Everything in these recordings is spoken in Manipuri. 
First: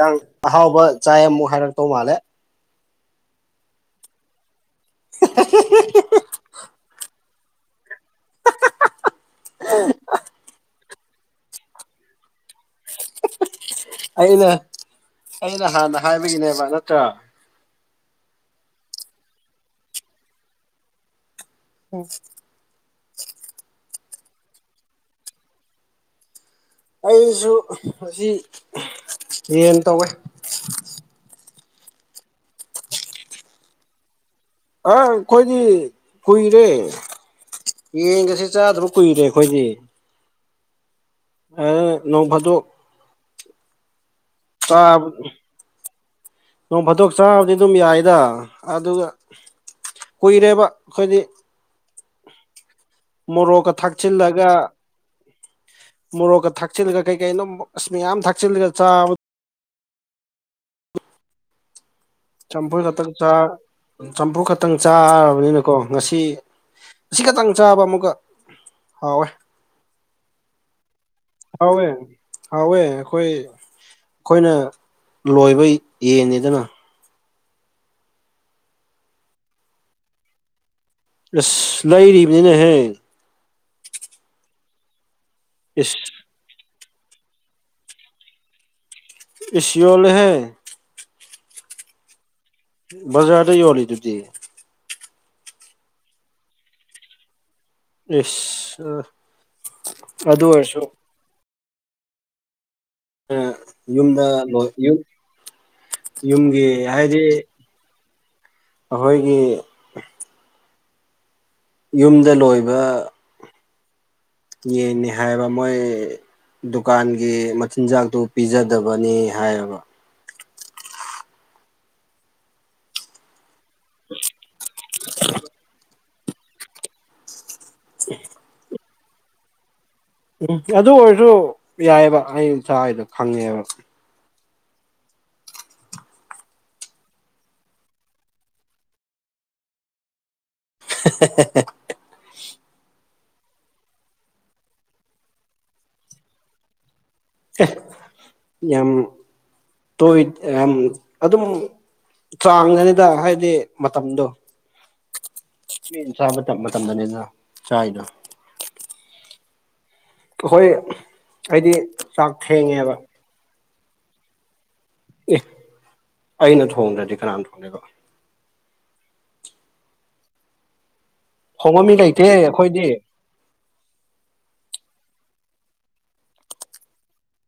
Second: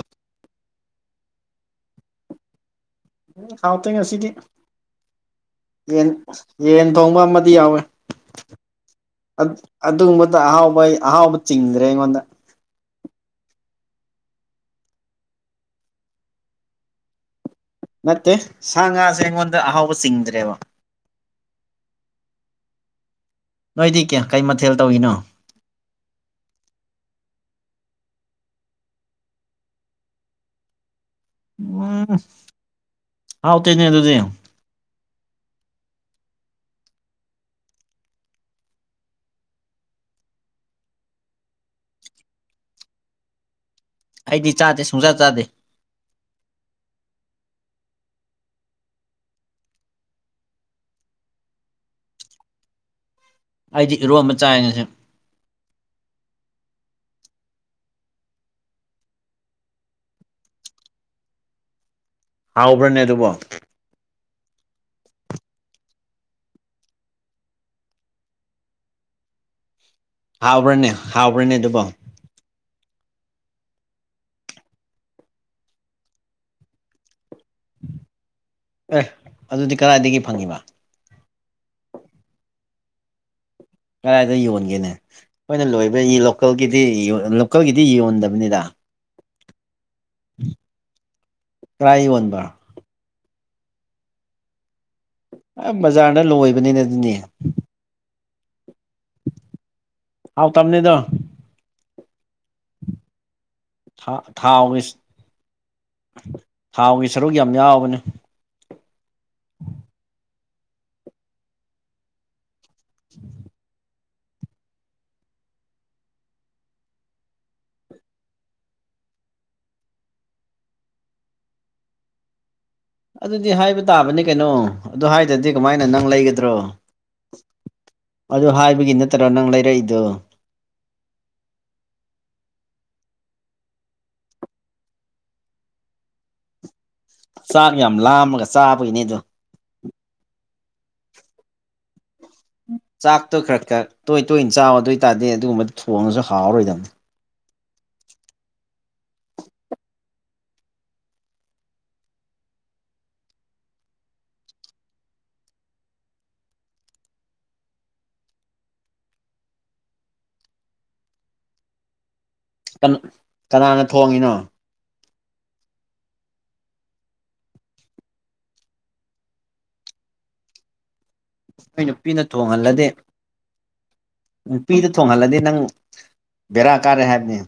ꯍꯥꯡ ꯑꯍꯥꯎꯕ ꯆꯥꯏ ꯑꯃꯨꯛ ꯍꯥꯏꯔꯛꯇꯧ ꯃꯥꯜꯂꯦ ꯍꯥꯎꯇ ꯉꯁꯤꯗꯤ ꯌꯦꯟ ꯌꯦꯟ ꯊꯣꯡꯕ ꯑꯃꯗꯤ ꯌꯥꯎꯋꯦ ꯑꯗꯨꯒꯨꯝꯕꯗ ꯑꯍꯥꯎꯕꯩ ꯑꯍꯥꯎꯕ ꯆꯤꯡꯗ꯭ꯔꯦ ꯑꯩꯉꯣꯟꯗ ꯑꯩꯅ ꯑꯩꯅ ꯍꯥꯟꯅ ꯍꯥꯏꯕꯒꯤꯅꯦꯕ ꯅꯠꯇ꯭ꯔꯥ ꯅꯠꯇꯦ ꯁꯥ ꯉꯥꯁꯦ ꯑꯩꯉꯣꯟꯗ ꯑꯍꯥꯎꯕ ꯆꯤꯡꯗ꯭ꯔꯦꯕ ꯎꯝ ꯀꯗꯤ ꯀꯦ ꯀꯩ ꯃꯊꯦꯜ ꯇꯧꯏꯤꯅꯣ ꯑꯩꯁꯨ ꯉ ꯌꯦꯟ ꯇꯧꯋꯦ ꯎꯝ ꯍꯥꯎ ꯇꯅꯦ ꯑꯗꯨꯗꯤ ꯑ ꯑꯩꯈꯣꯏꯗꯤ ꯍꯨꯏꯔꯦ ꯌꯦꯡꯒꯁꯤ ꯆꯥꯗꯕ ꯀꯨꯏꯔꯦ ꯑꯩꯈꯣꯏꯗꯤ ꯑꯦ ꯅꯣꯡꯕꯗꯨ ꯑꯩꯗꯤ ꯇ ꯆꯥꯗꯦ ꯁꯨꯡꯆꯥ ꯆꯥꯗꯦ ꯐꯊꯣꯛ ꯆꯥꯕꯗꯤ ꯑꯗꯨꯝ ꯌꯥꯏꯗ ꯑꯗꯨꯒ ꯀꯨꯏꯔꯦꯕ ꯑꯩꯈꯣꯏꯗꯤ ꯃꯣꯔꯣꯛꯀ ꯑꯩꯗꯤ ꯏꯔꯣꯝꯕ ꯊꯥꯛꯆꯤꯜꯂꯒ ꯆꯥꯏ ꯉꯁꯤ ꯃꯣꯔꯣꯛꯀ ꯊꯥꯛꯆꯤꯜꯂꯒ ꯀꯩ ꯀꯩꯅꯣ ꯑꯁ ꯃꯌꯥꯝ ꯊꯥꯛꯆꯤꯜꯂꯒ ꯆꯥꯕ ꯆꯝꯄꯨ ꯍꯥꯎꯕ꯭ꯔꯅꯦ ꯆ ꯑꯗꯨꯕꯣ ꯆꯝꯄꯨ ꯈ ꯇꯪ ꯆꯥꯔꯕꯅꯤꯅꯀꯣ ꯉꯁꯤ ꯉꯁꯤ ꯈꯛꯇꯪ ꯆꯥꯕ ꯑꯃꯨꯛꯀ ꯍꯋ ꯍꯥꯎꯕ꯭ꯔꯅꯦ ꯍꯥꯎꯕ꯭ꯔꯅꯦ ꯍꯋꯦ ꯑꯗꯨꯕꯣ ꯍꯋꯦ ꯑꯩꯈꯣꯏ ꯑꯩꯈꯣꯏꯅ ꯂꯣꯏꯕ ꯌꯦꯡꯉꯤꯗꯅ ꯑꯦ ꯑꯗꯨꯗꯤ ꯀꯗꯥꯏꯗꯒꯤ ꯐꯪꯉꯤꯕ ꯏꯁꯂꯍꯤ ꯔꯤꯅꯦꯅ ꯍꯥꯏ ꯀꯗꯥꯏꯗ ꯌꯣꯟꯒꯦꯅꯦ ꯑꯩꯈꯣꯏꯅ ꯏꯁ ꯂꯣꯏꯕ ꯂꯣꯀꯦꯜꯒꯤ ꯂꯣꯀꯦꯜꯒꯤꯗꯤ ꯌꯣꯟꯗꯕꯅꯤꯗ ꯑꯦꯁꯤꯌꯣꯜꯍꯦ ꯇꯥꯏ ꯑꯣꯏꯟꯕ ꯃꯁꯗ ꯋꯥꯔꯤꯜꯂꯤꯗꯨꯗꯤ ꯑ ꯕꯖꯥꯔꯅ ꯂꯣꯏꯕꯅꯤꯅ ꯑꯗꯨꯅꯦ ꯏꯁ ꯑꯗꯨ ꯑꯥꯎ ꯇꯝꯅꯤꯗꯣ ꯑ ꯊꯥ ꯌꯨꯝꯗꯨꯝ ꯊꯥꯎꯒꯤ ꯌꯨꯝꯒꯤ ꯊꯥꯎꯒꯤ ꯍꯥꯏꯗꯤ ꯁꯔꯨꯛ ꯌꯥꯝ ꯌꯥꯎꯕꯅꯦ ꯑꯩꯈꯣꯏꯒꯤ ꯌꯨꯝꯗ ꯂꯣꯏꯕ ꯌꯦ ꯅꯅꯤꯍꯥꯏꯕ ꯃꯣꯏ ꯗꯨꯀꯥꯟꯒꯤ ꯃꯆꯤꯟꯖꯥꯛꯇꯨ ꯄꯤꯖꯗꯕꯅꯤ ꯍꯥꯏꯌꯦꯕ ꯑꯗꯨꯗꯤ ꯍꯥꯏꯕ ꯇꯥꯕꯅꯤ ꯀꯩꯅꯣ ꯑꯗꯨ ꯍꯥꯏꯗ꯭ꯔꯗꯤ ꯀꯃꯥꯏꯅ ꯅꯪ ꯂꯩꯒꯗ꯭ꯔꯣ ꯑꯗꯨ ꯍꯥꯏꯕꯒꯤ ꯅꯠꯇ꯭ꯔꯣ ꯅꯪ ꯂꯩꯔꯛꯏꯗꯨꯣ ꯎꯝ ꯑꯗꯨ ꯑꯣꯏꯔꯁꯨ ꯌꯥꯏꯑꯕ ꯑꯩ ꯏꯁꯁꯥꯗꯣ ꯈꯪꯉꯦꯕ ꯆꯥꯛ ꯌꯥꯝ ꯂꯥꯝꯃꯒ ꯆꯥꯕꯒꯤꯅꯦꯗ [unintelligible] ꯆꯥꯛꯇꯣ ꯈꯔ ꯈꯔ ꯇꯣꯏ ꯇꯣꯏꯅ ꯆ ꯆꯥꯎ ꯑꯗꯨ ꯑꯣꯏ ꯇꯔꯗꯤ ꯑꯗꯨꯒꯨꯝꯕꯗꯨ ꯊꯣꯡꯉꯁꯨ ꯍꯥꯎꯔꯣꯏꯗꯕꯅꯤ ꯌꯥꯝ ꯇꯣ ꯑ ꯑꯗꯨꯝ ꯆꯥꯡꯉꯅꯤꯗ ꯍꯥꯏꯗꯤ ꯃꯇꯝꯗꯣ ꯃꯤ ꯆꯥꯕ ꯃꯇꯝꯗꯅꯤꯅ ꯆꯥꯏꯗꫭ ꯑꯈꫭꯏ ꯑꯩꯗꯤ ꯆꯥꯛ ꯀꯟ ꯊꯦꯡꯉꯦꯕ ꯀꯅꯥꯅ ꯊꯣꯡꯉꯤꯅꯣ ꯑꯦ ꯑꯩꯅ ꯊꯣꯡꯗ꯭ꯔꯗꯤ ꯀꯅꯥꯅ ꯊꯣꯡꯗꫭꯏꯕ ꯊꯣꯡꯕ ꯑꯩ ꯃꯤ ꯅꯨꯄꯤ ꯂꯩꯇꯦ ꯑꯩꯈꯣꯏꯗꯤ ꯊꫭꯡꯍꯜꯂꯗꯤ ꯅꯨꯄꯤꯗ ꯊꯣꯡꯍꯜꯂꯗꯤ ꯅꯪ ꯕꯦꯔꯥ ꯀꯥꯔꯦ ꯍꯥꯏꯕꯅꯤ